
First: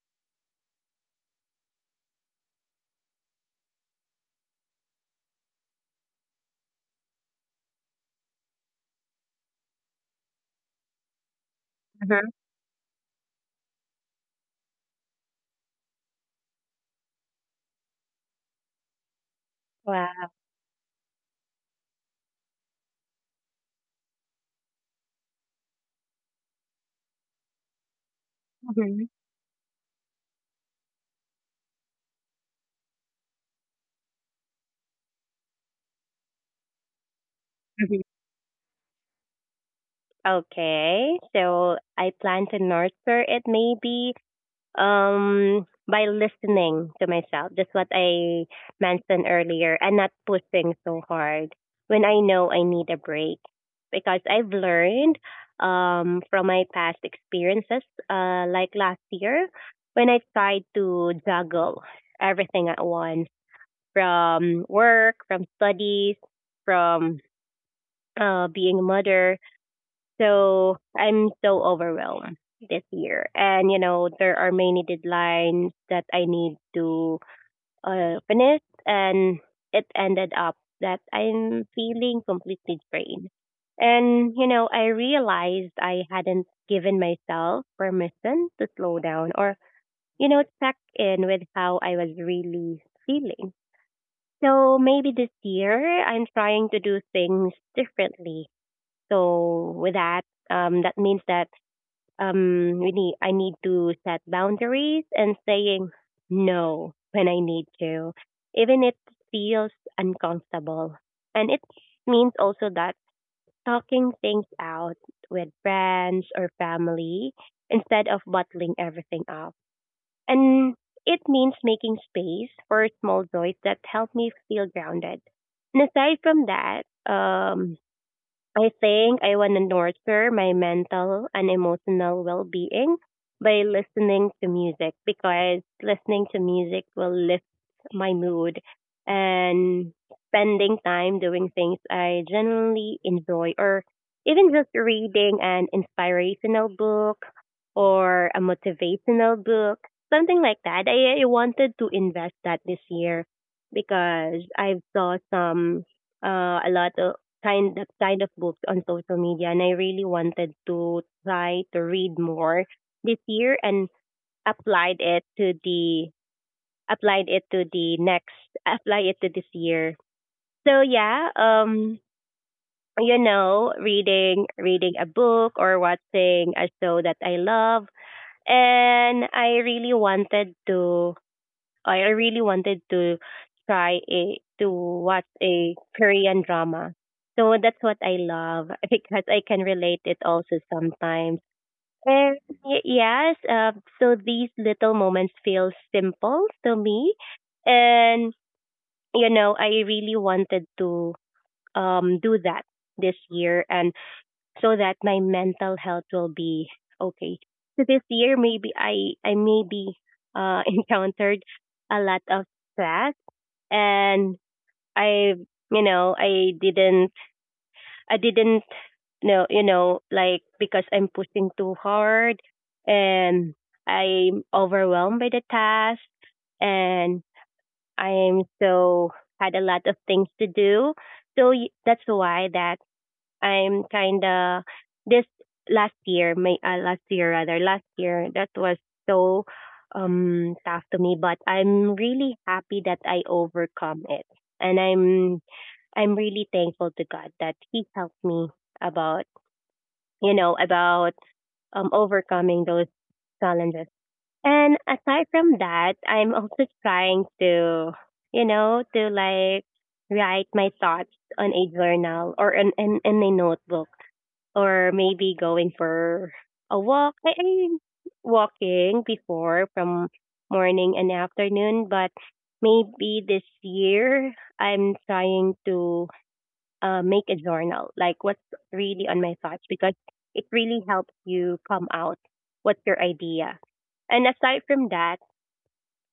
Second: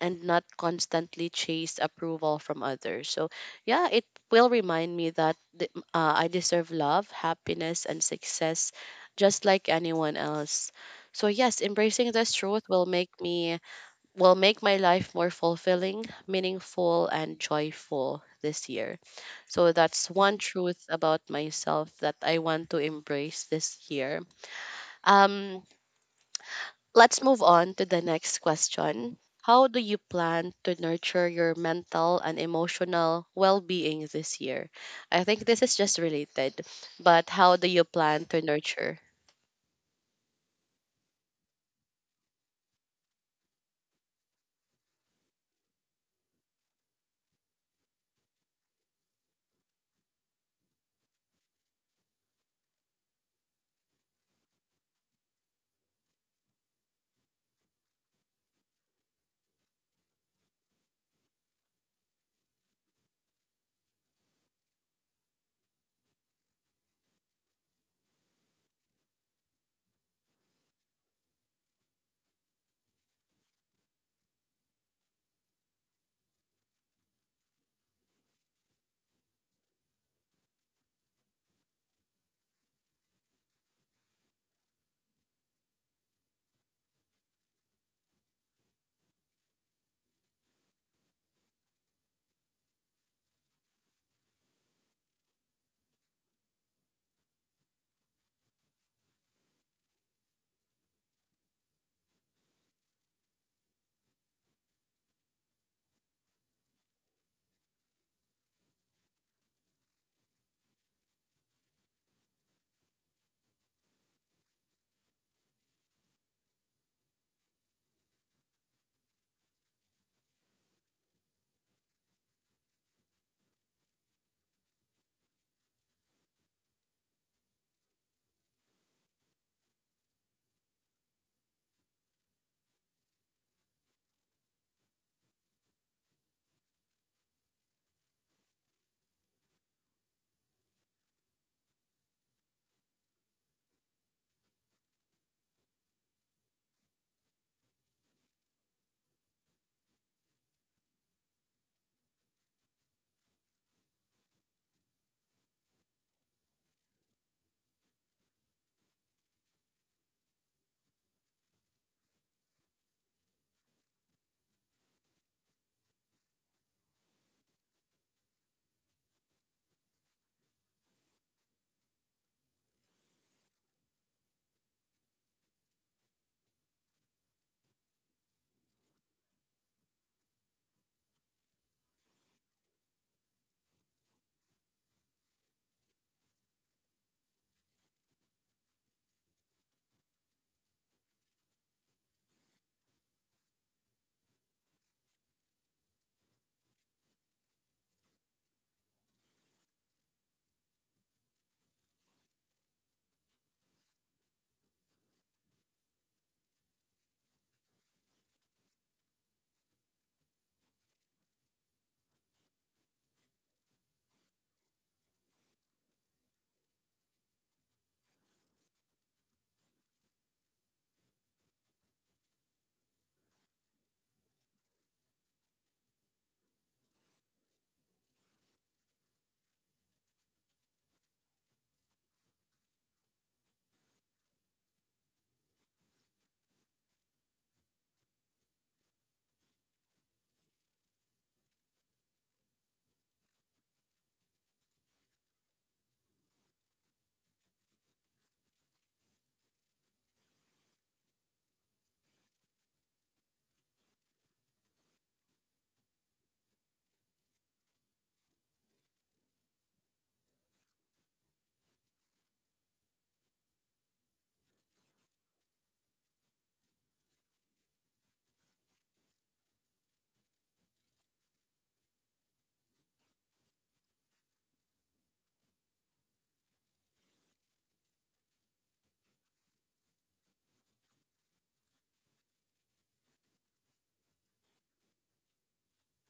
S1: and not constantly chase approval from others. So, yeah, it will remind me that I deserve love, happiness, and success just like anyone else. So, yes, embracing
S2: Uh-huh.
S1: this truth will make me will make my life more fulfilling, meaningful, and joyful this year. So that's
S2: Wow.
S1: one truth about myself that I want to embrace this year. Um, let's move on to the next
S2: Mhm.
S1: question. How do you plan to nurture your mental and emotional well being this year? I think this is just related, but how do you
S2: Mhm.
S1: plan to nurture?
S2: Okay. So I plan to nurture it maybe by listening to myself, just what I mentioned earlier, and not pushing so hard when I know I need a break, because I've learned from my past experiences, like last year when I tried to juggle everything at once, from work, from studies, from being a mother. So I'm so overwhelmed this year. And, you know, there are many deadlines that I need to finish. And it ended up that I'm feeling completely drained. And, you know, I realized I hadn't given myself permission to slow down or, you know, check in with how I was really feeling. So maybe this year I'm trying to do things differently. So with that, that means that we need I need to set boundaries and saying no when I need to, even if it feels uncomfortable. And it means also that talking things out with friends or family instead of bottling everything up. And it means making space for small joys that help me feel grounded. And aside from that, um, I think I want to nurture my mental and emotional well being by listening to music, because listening to music will lift my mood, and spending time doing things I genuinely enjoy, or even just reading an inspirational book or a motivational book, something like that. I wanted to invest that this year because I saw some a lot of kind of books on social media, and I really wanted to try to read more this year, and applied it to the applied it to the next apply it to this year. So yeah, you know, reading a book or watching a show that I love, and I really wanted to try a to watch a Korean drama. So that's what I love because I can relate it also sometimes. And yes, so these little moments feel simple to me, and you know I really wanted to do that this year, and so that my mental health will be okay. So this year maybe I maybe encountered a lot of stress, and I, you know, I didn't know, you know, like because I'm pushing too hard, and I'm overwhelmed by the task, and I'm so had a lot of things to do. So that's why that I'm kind of this last year my last year rather last year that was so tough to me, but I'm really happy that I overcome it, and I'm really thankful to God that He helped me about, you know, about overcoming those challenges. And aside from that, I'm also trying to, you know, to like write my thoughts on a journal or in a notebook, or maybe going for a walk. I'm walking before from morning and afternoon, but maybe this year I'm trying to make a journal, like what's really on my thoughts, because it really helps you come out what's your idea. And aside from that,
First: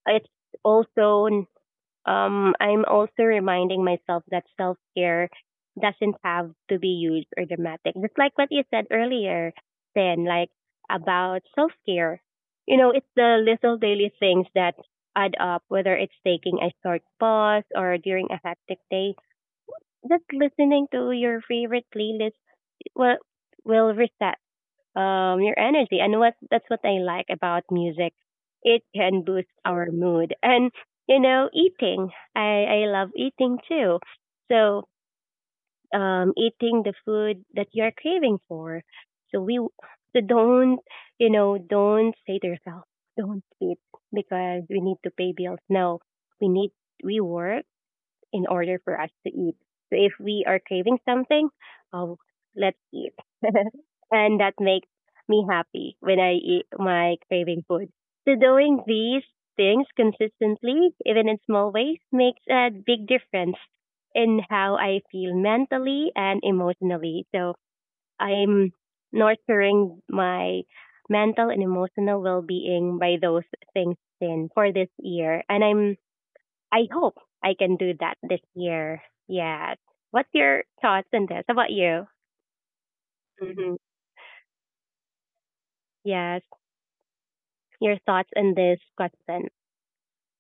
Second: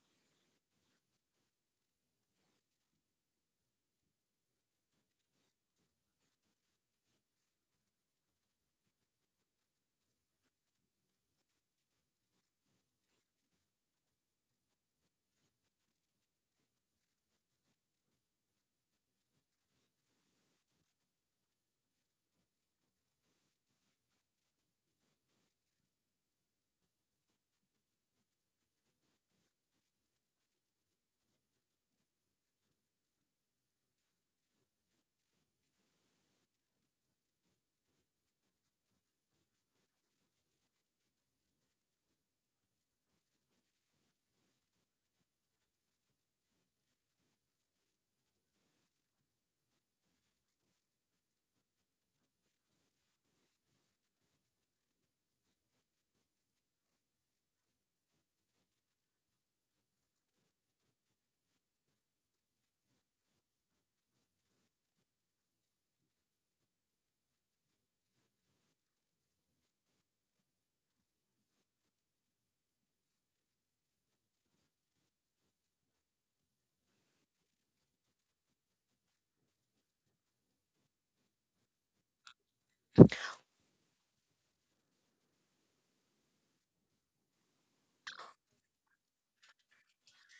S2: it's also I'm also reminding myself that self care doesn't have to be huge or dramatic. Just like what you said earlier, then like about self care. You know, it's the little daily things that add up, whether it's taking a short pause or during a hectic day, just listening to your favorite playlist will reset your energy, and what that's what I like about music. It can boost our mood. And you know, eating. I love eating too. So eating the food that you're craving for. So we so don't, you know, don't say to yourself don't eat because we need to pay bills. No, we need we work in order for us to eat. So if we are craving something, oh, let's eat. And that makes me happy when I eat my craving food. So doing these things consistently, even in small ways, makes a big difference in how I feel mentally and emotionally. So I'm nurturing my mental and emotional well being by those things in for this year. And I hope I can do that this year. Yeah. What's your thoughts on this? How about you? Hmm. Yes. Your thoughts on this question.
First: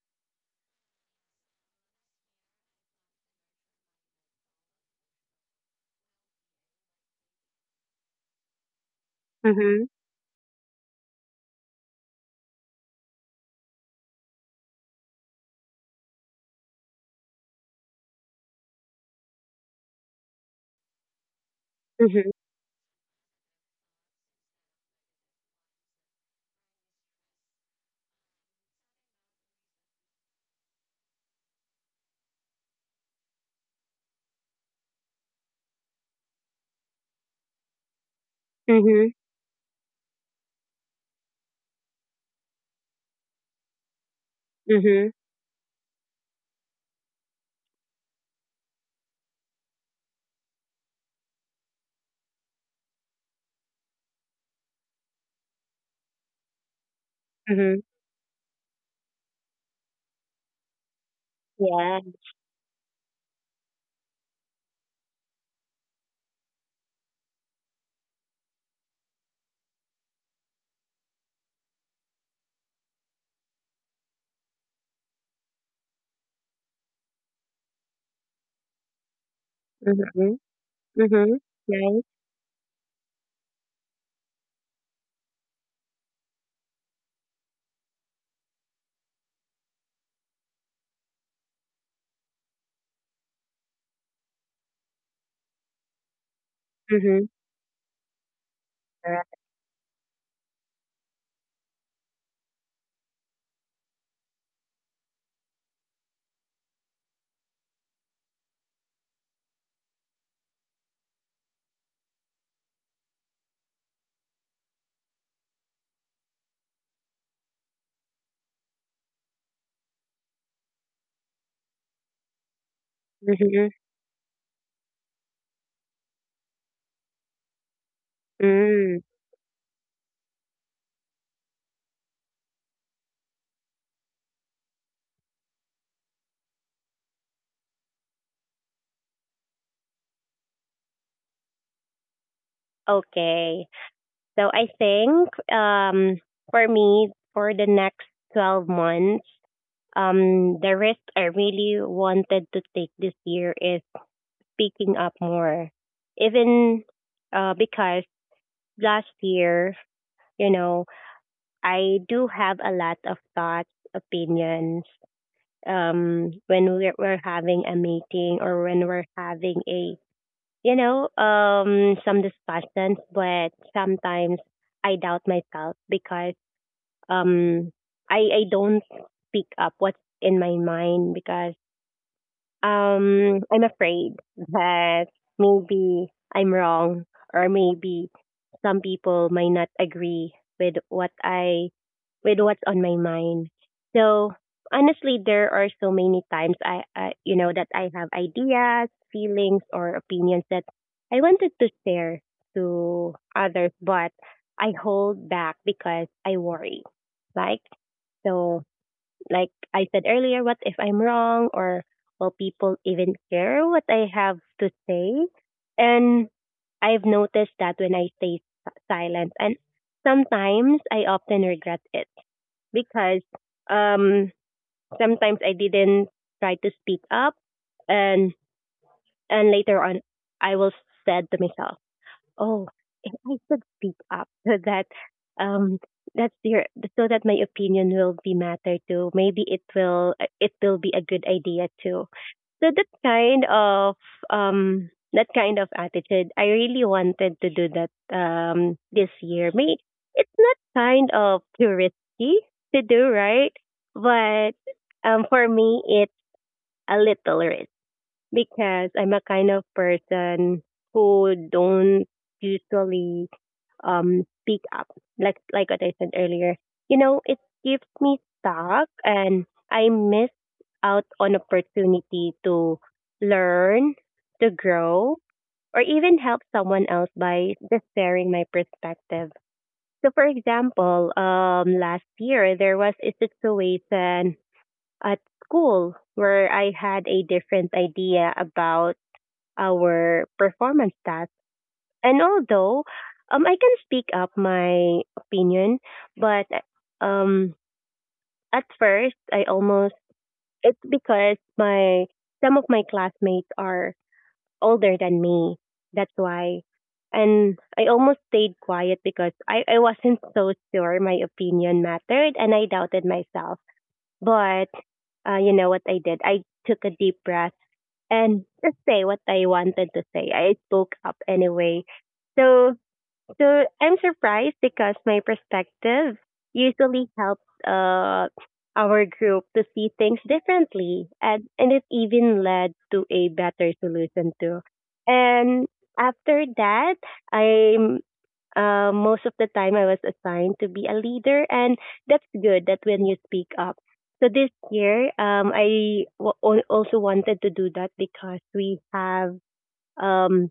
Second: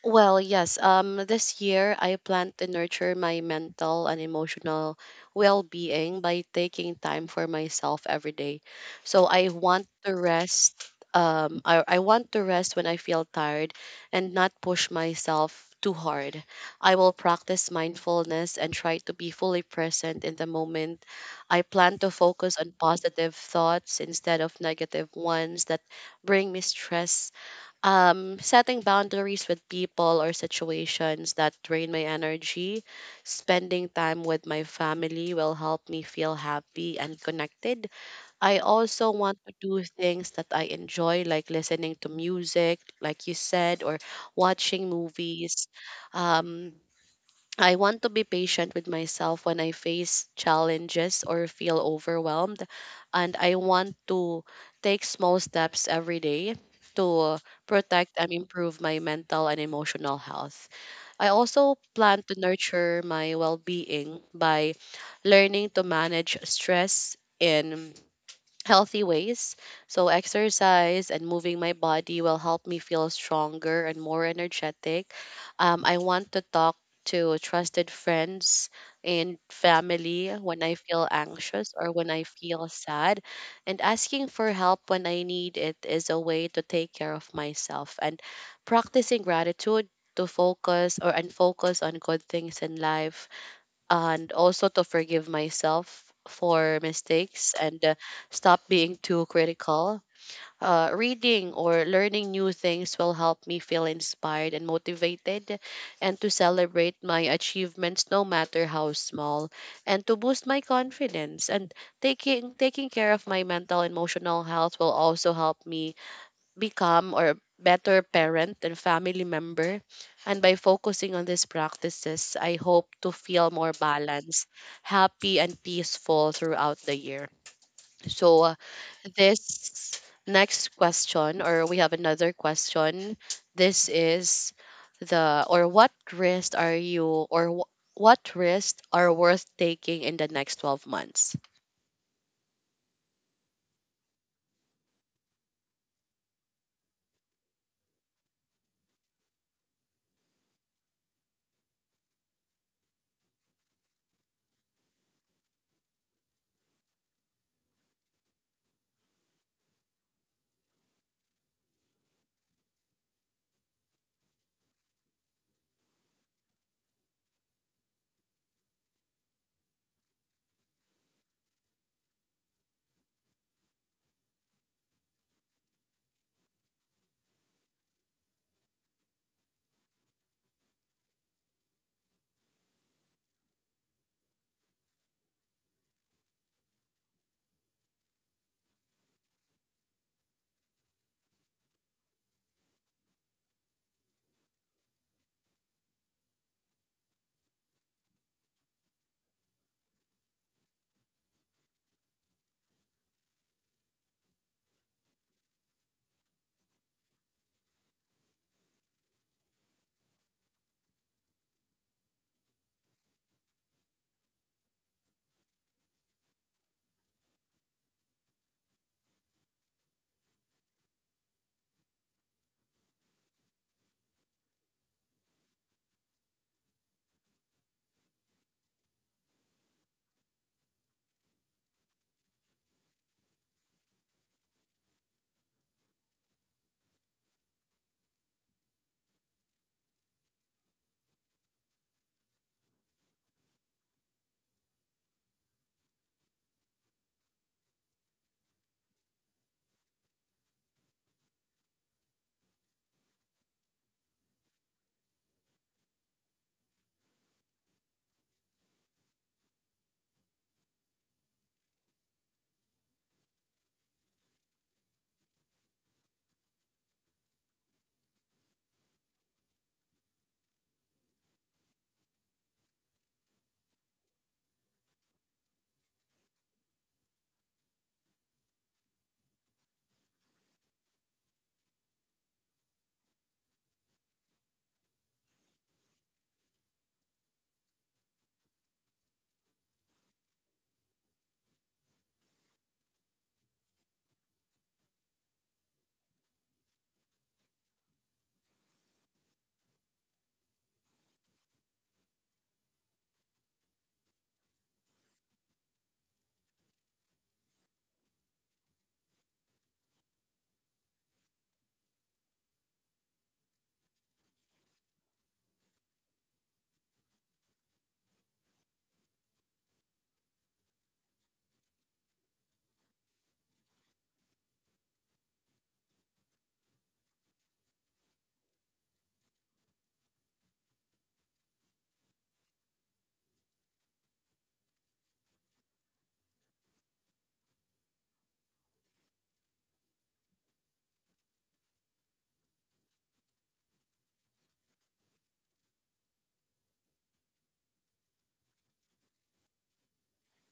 S1: Well, yes. This year I plan to nurture my mental and emotional well-being by taking time for myself every day. So I
S2: Mm-hmm.
S1: want to rest. I want to rest when I feel tired and not push myself too hard. I will practice mindfulness and try to be fully present in the moment. I plan to
S2: Mm-hmm.
S1: focus on positive thoughts instead of negative ones that bring me stress, setting boundaries with people or situations that drain my energy, spending time with my family will help me feel happy and connected. I
S2: Mm-hmm.
S1: also want to do things that I enjoy, like listening to music, like you said, or watching
S2: Mm-hmm.
S1: movies. Um, I want to be patient with myself when I face challenges or feel overwhelmed. And I want to take small steps every day to
S2: Mm-hmm.
S1: protect and improve my mental and emotional health. I also
S2: Yeah.
S1: plan to nurture my well being by learning to manage stress in healthy ways. So, exercise and moving my body will help me feel stronger and more energetic. I want to talk to trusted friends and family
S2: Mm-hmm.
S1: when I feel
S2: Mm-hmm.
S1: anxious or
S2: Nice.
S1: when I feel sad. And asking for help when I need it is a way to take care of myself. And practicing gratitude to focus or and focus on good things in life, and also to forgive myself for
S2: Mm-hmm.
S1: mistakes and stop being too
S2: Correct.
S1: critical. Reading or learning new things will help me feel inspired and motivated, and to celebrate my achievements no matter how small and to boost my confidence, and taking care of my mental and emotional health will also help me become or better parent and family member. And by focusing on these practices, I hope to feel
S2: Mm-hmm.
S1: more balanced, happy, and peaceful throughout the year. So,
S2: Mm.
S1: this next question, or we have another question. This is the, or what risks are what risks are worth taking in the next 12 months?
S2: Okay. So I think for me, for the next 12 months, the risk I really wanted to take this year is picking up more. Even because last year, you know, I do have a lot of thoughts, opinions, when we're having a meeting, or when we're having a, you know, some discussions. But sometimes I doubt myself because um, I don't pick up what's in my mind because I'm afraid that maybe I'm wrong, or maybe some people might not agree with what I, with what's on my mind. So honestly, there are so many times I you know that I have ideas, feelings, or opinions that I wanted to share to others, but I hold back because I worry. Like so, like I said earlier, what if I'm wrong, or will people even care what I have to say? And I've noticed that when I stay silent, and sometimes I often regret it, because um, sometimes I didn't try to speak up, and later on I will said to myself, oh, if I should speak up, so that um that's your so that my opinion will be matter too. Maybe it will be a good idea too. So that kind of attitude, I really wanted to do that this year. May it's not kind of too risky to do, right? But for me it's a little risk, because I'm a kind of person who don't usually speak up, like what I said earlier. You know, it keeps me stuck, and I miss out on opportunity to learn, to grow, or even help someone else by just sharing my perspective. So for example, last year there was a situation at school where I had a different idea about our performance task, and although I can speak up my opinion, but um, at first I almost, it's because my, some of my classmates are older than me. That's why. And I almost stayed quiet because I wasn't so sure my opinion mattered and I doubted myself. But you know what I did? I took a deep breath and just say what I wanted to say. I spoke up anyway. So I'm surprised because my perspective usually helps our group to see things differently, and it even led to a better solution too. And after that, I'm most of the time I was assigned to be a leader, and that's good. That when you speak up. So this year, I also wanted to do that because we have um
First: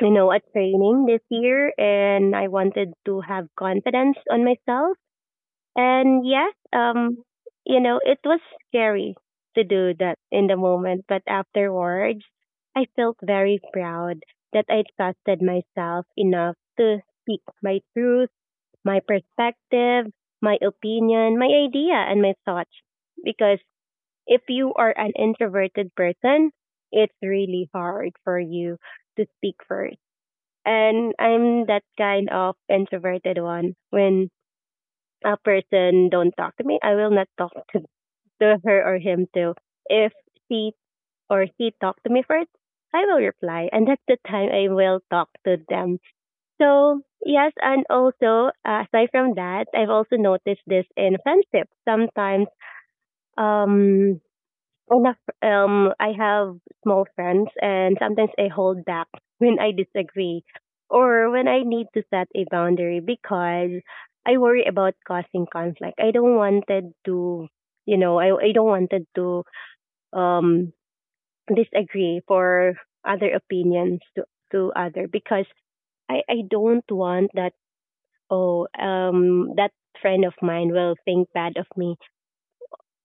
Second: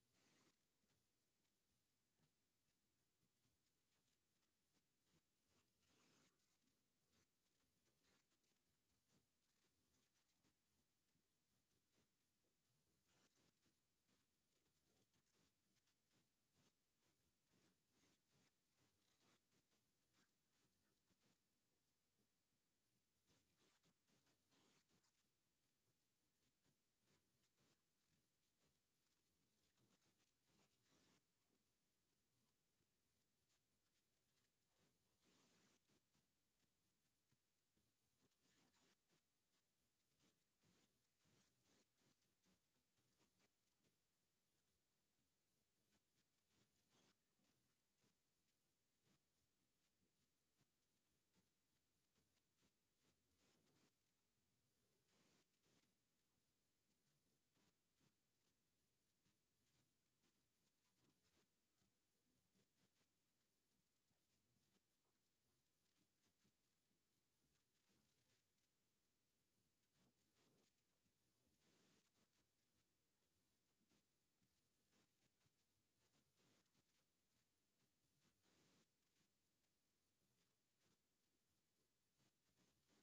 S2: you know, a training this year, and I wanted to have confidence on myself. And yes, you know, it was scary to do that in the moment, but afterwards I felt very proud that I trusted myself enough to speak my truth, my perspective, my opinion, my idea, and my thoughts. Because if you are an introverted person, it's really hard for you to speak first, and I'm that kind of introverted one. When a person don't talk to me, I will not talk to her or him too. If she or he talk to me first, I will reply, and that's the time I will talk to them. So yes, and also aside from that, I've also noticed this in friendship. Sometimes um enough I have small friends and sometimes I hold back when I disagree or when I need to set a boundary because I worry about causing conflict. I don't wanted to I don't wanted to um disagree for other opinions to other, because i don't want that oh that friend of mine will think bad of me.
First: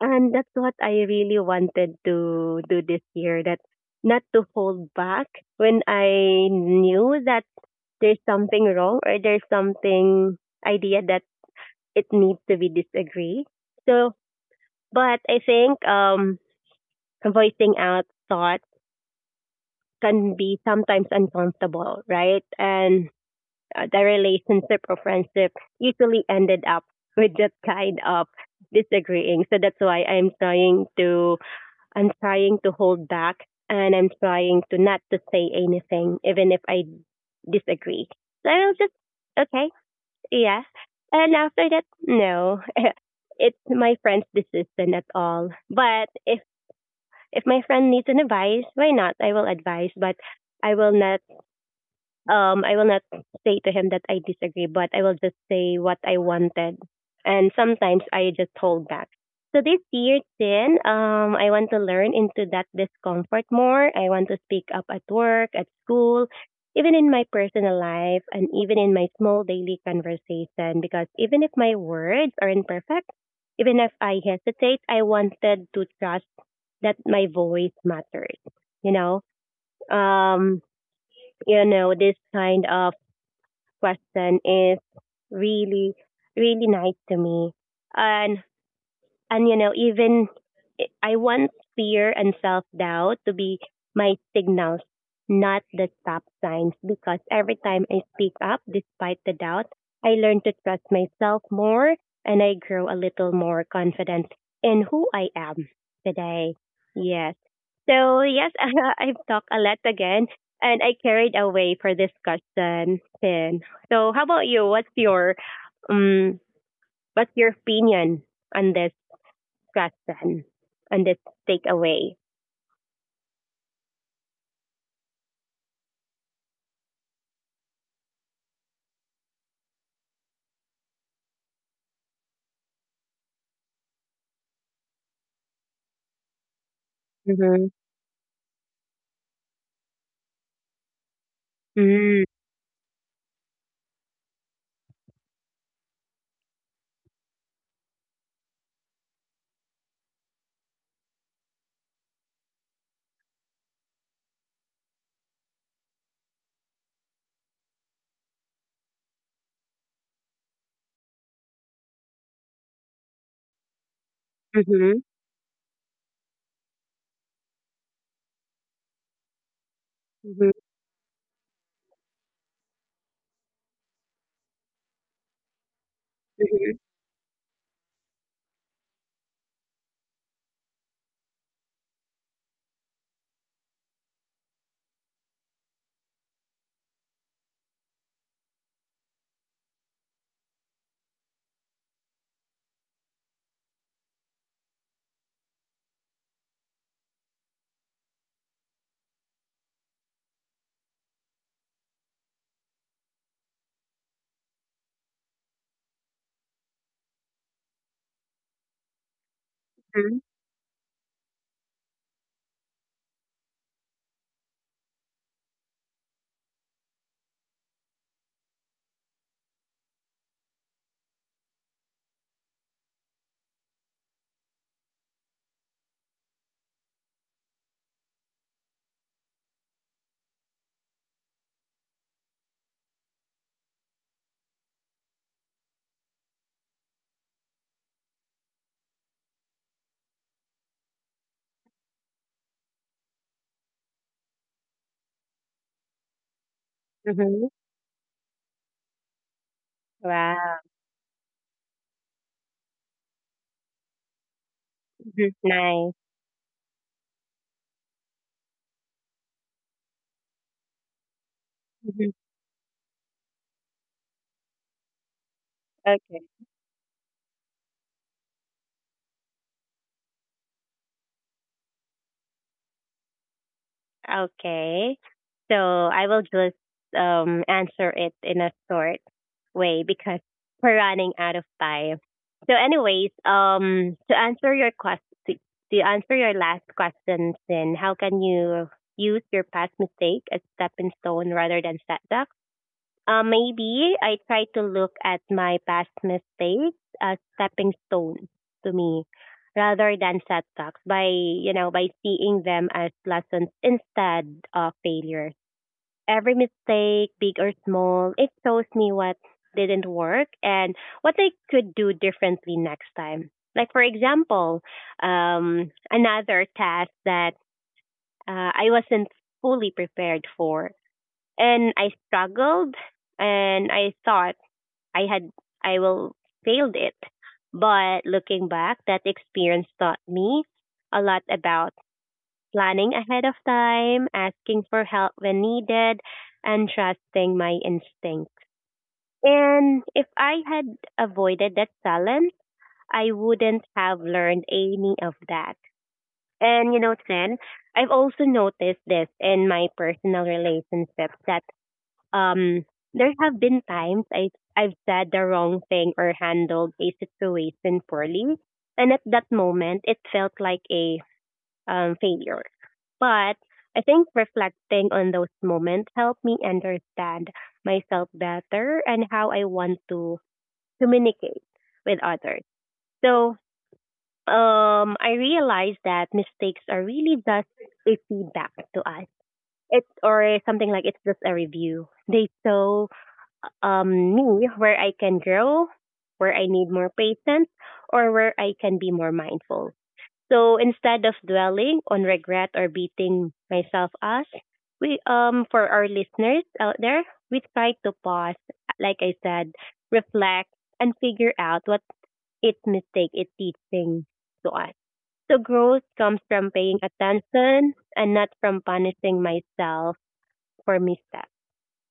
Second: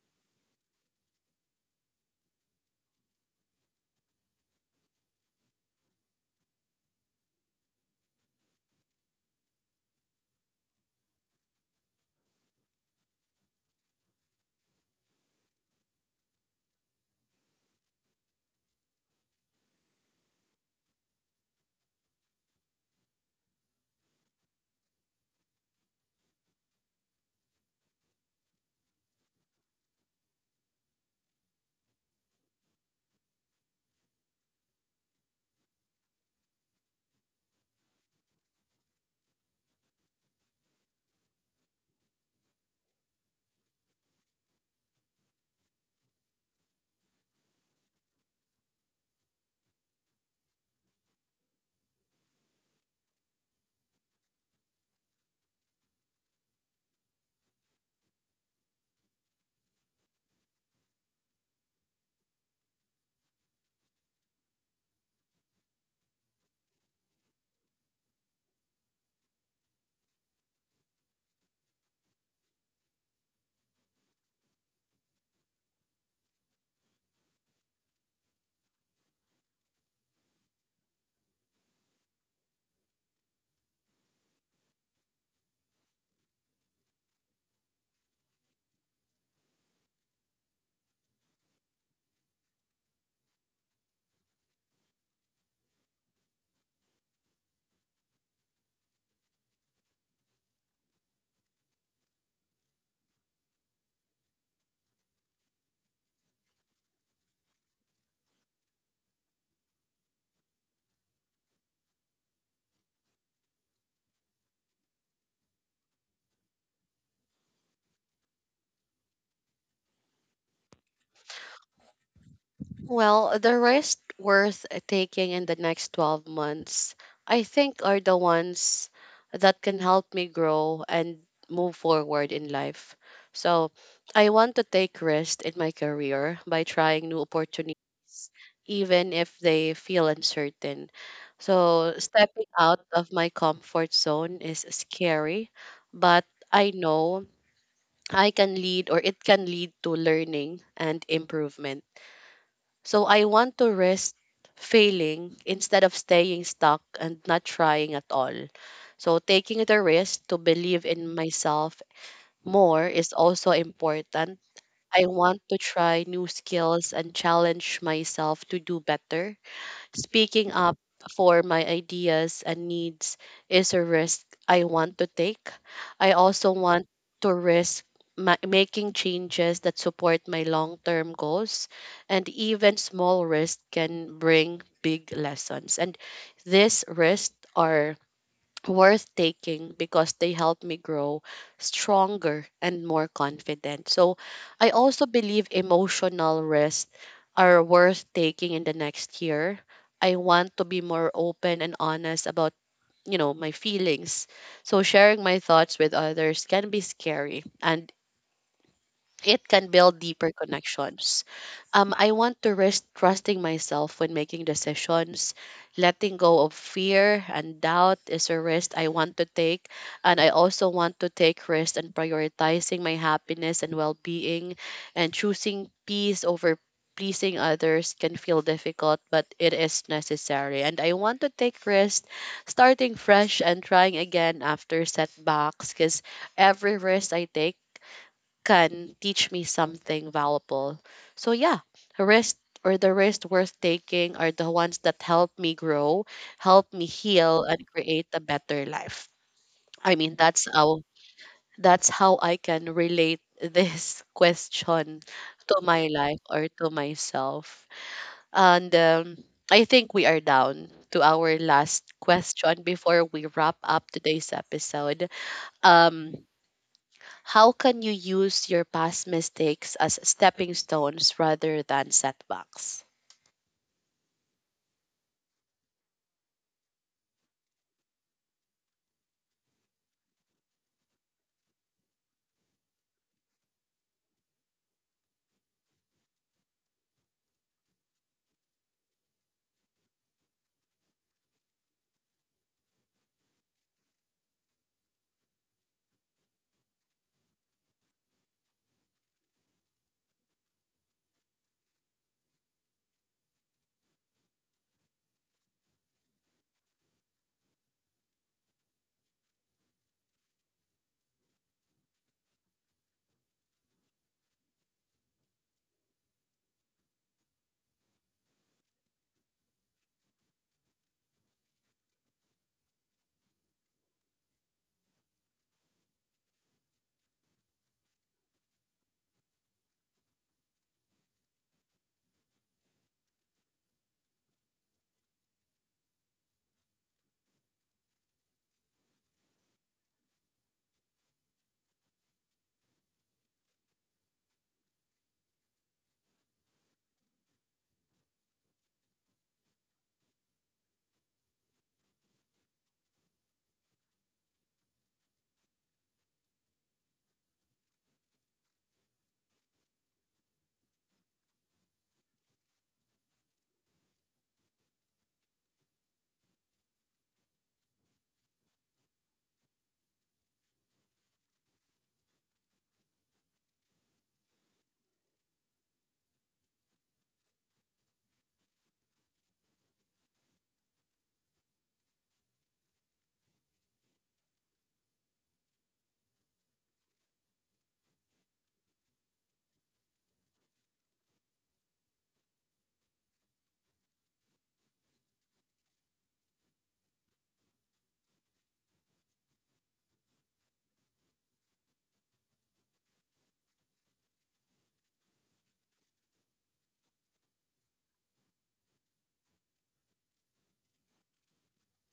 S2: And that's what I really wanted to do this year, that not to hold back when I knew that there's something wrong or there's something idea that it needs to be disagree. So, but I think voicing out thoughts can be sometimes uncomfortable, right? And the relationship or friendship usually ended up with that kind of disagreeing. So that's why I'm trying to hold back, and I'm trying to not to say anything, even if I disagree. So I'll just, okay, yeah. And after that, no, it's my friend's decision at all. But if my friend needs an advice, why not? I will advise, but I will not I will not say to him that I disagree, but I will just say what I wanted. And sometimes I just hold back. So this year, then, I want to learn into that discomfort more. I want to speak up at work, at school, even in my personal life, and even in my small daily conversation. Because even if my words aren't perfect, even if I hesitate, I wanted to trust that my voice matters. You know, um, this kind of question is really, really nice to me. And and you know, even I want fear and self doubt to be my signals, not the stop signs, because every time I speak up despite the doubt, I learn to trust myself more and I grow a little more confident in who I am today. Yes. So, yes, I've talked a lot again and I carried away for this question, Finn. So, how about you? Um, what's your opinion on this Question on this takeaway?
S1: Well, the risk worth taking in the next 12 months, I think, are the ones that can help me grow and move forward in life. So, I want to take risks in my career by trying new
S2: Mm-hmm.
S1: opportunities, even if they feel uncertain. So,
S2: Mm.
S1: stepping out of my comfort zone is scary, but I know I can lead or it can lead to learning and improvement. So I want to risk failing instead of staying stuck and not trying at all. So taking the risk to believe in myself more is also important.
S2: Mm-hmm.
S1: I want to try new skills and challenge myself to do better. Speaking
S2: Mm-hmm.
S1: up for my ideas and needs is a risk I want to take. I also
S2: Mm-hmm.
S1: want to risk making changes that support my long term goals, and even small risks can bring big lessons. And these risks are worth taking because they help me grow stronger and more confident. So I also believe emotional risks are worth taking in the next year. I want to be more open and honest about, my feelings. So sharing my thoughts with others can be scary, and it can build deeper connections. I want to risk trusting myself when making decisions. Letting go of fear and doubt is a risk I want to take. And I also want to take risks and prioritizing my happiness and well being, and choosing peace over pleasing others can feel difficult but it is necessary. And I want to take risks starting fresh and trying again after setbacks, because every risk I take can teach me something valuable. So yeah, risk or the risks worth taking are the ones that help me grow, help me heal,
S2: Mm-hmm.
S1: and create a better life. I mean,
S2: Wow.
S1: that's how I can relate this question
S2: Mhm.
S1: to my
S2: Nice.
S1: life or to myself. And I think we are down to our last
S2: Mm-hmm.
S1: question before we wrap up today's episode. Um,
S2: Okay.
S1: how can you use your past mistakes as stepping stones rather than setbacks?
S2: Okay. So I will just answer it in a short way because we're running out of time. So, anyways, to answer your question, to, to answer your last question, then how can you use your past mistake as stepping stone rather than setback? Maybe I try to look at my past mistakes as stepping stones to me rather than setbacks by, you know, by seeing them as lessons instead of failures. Every mistake, big or small, it shows me what didn't work and what I could do differently next time. Like, for example, another task that I wasn't fully prepared for, and I struggled, and I thought I had I will failed it. But looking back, that experience taught me a lot about planning ahead of time, asking for help when needed, and trusting my instincts. And if I had avoided that challenge, I wouldn't have learned any of that. And you know, Tren, I've also noticed this in my personal relationships that um there have been times I've said the wrong thing or handled a situation poorly, and at that moment it felt like a failure. But I think reflecting on those moments helped me understand myself better and how I want to communicate with others. So I realized that mistakes are really just a feedback to us. It's or something like it's just a review. They show me where I can grow, where I need more patience, or where I can be more mindful. So instead of dwelling on regret or beating myself up, we for our listeners out there, we try to pause, like I said, reflect and figure out what its mistake is teaching to us. So growth comes from paying attention and not from punishing myself for missteps.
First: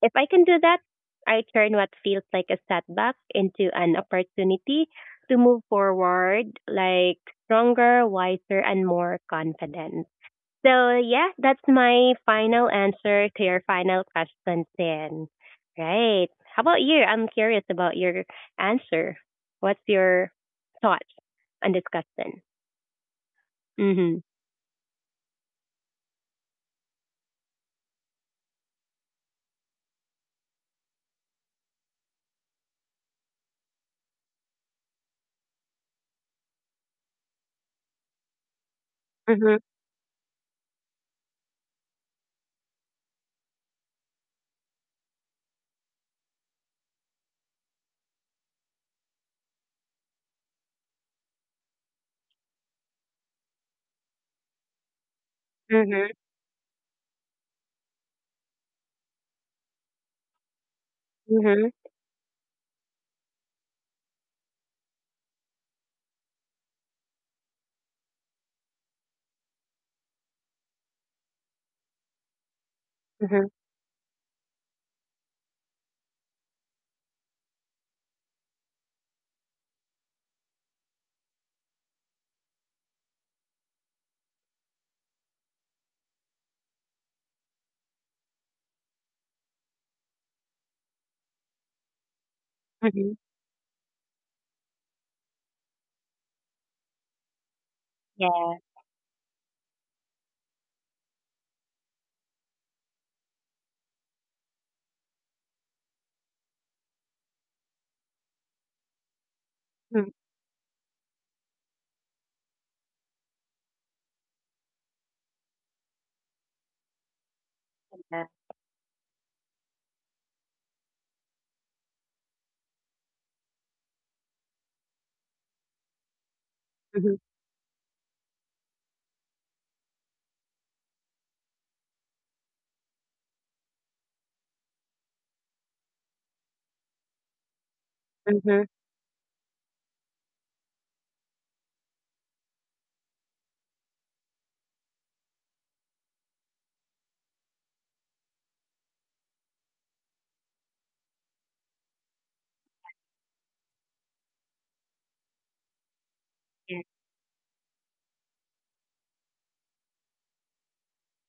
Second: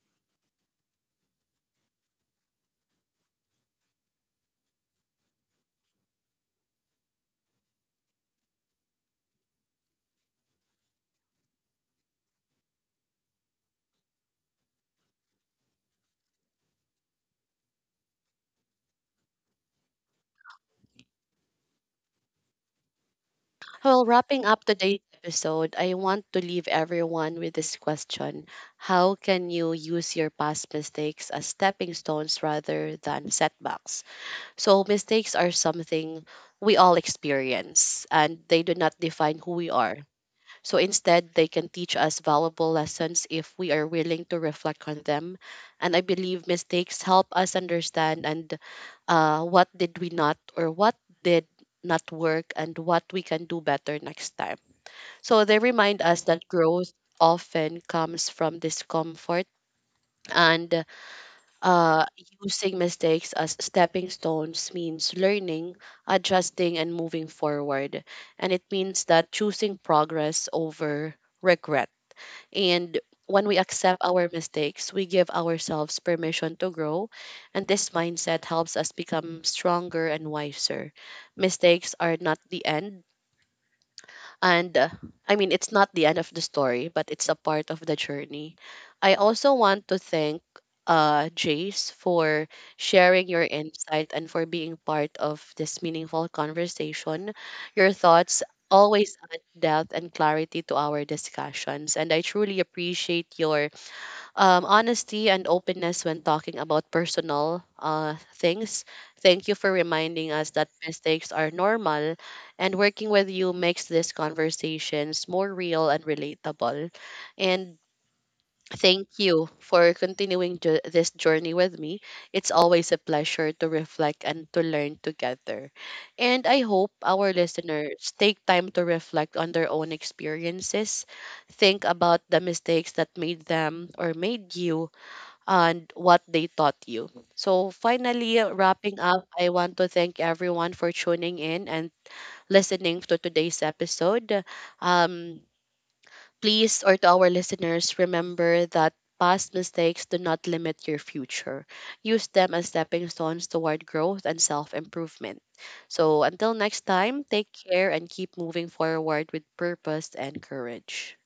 S2: If I can do that, I turn what feels like a setback into an opportunity to move forward, like stronger, wiser, and more confident. So, yeah, that's my final answer to your final question, Sin. Right. How about you? I'm curious about your answer. What's your thoughts on this question? Mm
S1: Well,
S2: hmm.
S1: wrapping up today's episode, I want to leave everyone with this question: how can you use your past mistakes as stepping stones rather than setbacks? So, mistakes are something we all experience and they do not
S2: Mm
S1: define who
S2: hmm.
S1: we are. So instead, they can teach us valuable lessons if we are willing to reflect on them. And I believe mistakes help us understand and what did not work and what we can do better next time. So they
S2: Mm
S1: remind
S2: hmm.
S1: us that growth often comes from discomfort, and
S2: Mm
S1: uh, using mistakes as stepping stones means learning, adjusting, and moving forward. And it means that choosing progress over regret. And
S2: hmm.
S1: when we accept our mistakes, we give ourselves permission to grow. And this mindset helps us become stronger and wiser. Mistakes are not the end, and it's not the end of the story, but it's a part of the journey. I also want to thank Jace for
S2: Mm hmm.
S1: sharing your insight and for being part of this meaningful conversation. Your thoughts
S2: Yeah.
S1: always add depth and clarity to our discussions, and I truly appreciate your honesty and openness when talking about personal things. Thank you for
S2: Mm-hmm.
S1: reminding us that mistakes are normal, and working with you makes these conversations more real and relatable. And
S2: Yeah.
S1: thank you for continuing this journey with me. It's always a pleasure to reflect and to learn together. And I hope
S2: Mm-hmm.
S1: our listeners take time to reflect on their own experiences, think about the mistakes that made them or made you and what they taught you. So, finally,
S2: Mm-hmm.
S1: wrapping up, I want to thank everyone for tuning in and listening to today's episode. Um, please, or To our listeners, remember that past mistakes do not limit your future. Use them as stepping stones toward growth and self improvement. So, until next time, take care and keep moving forward with purpose and courage.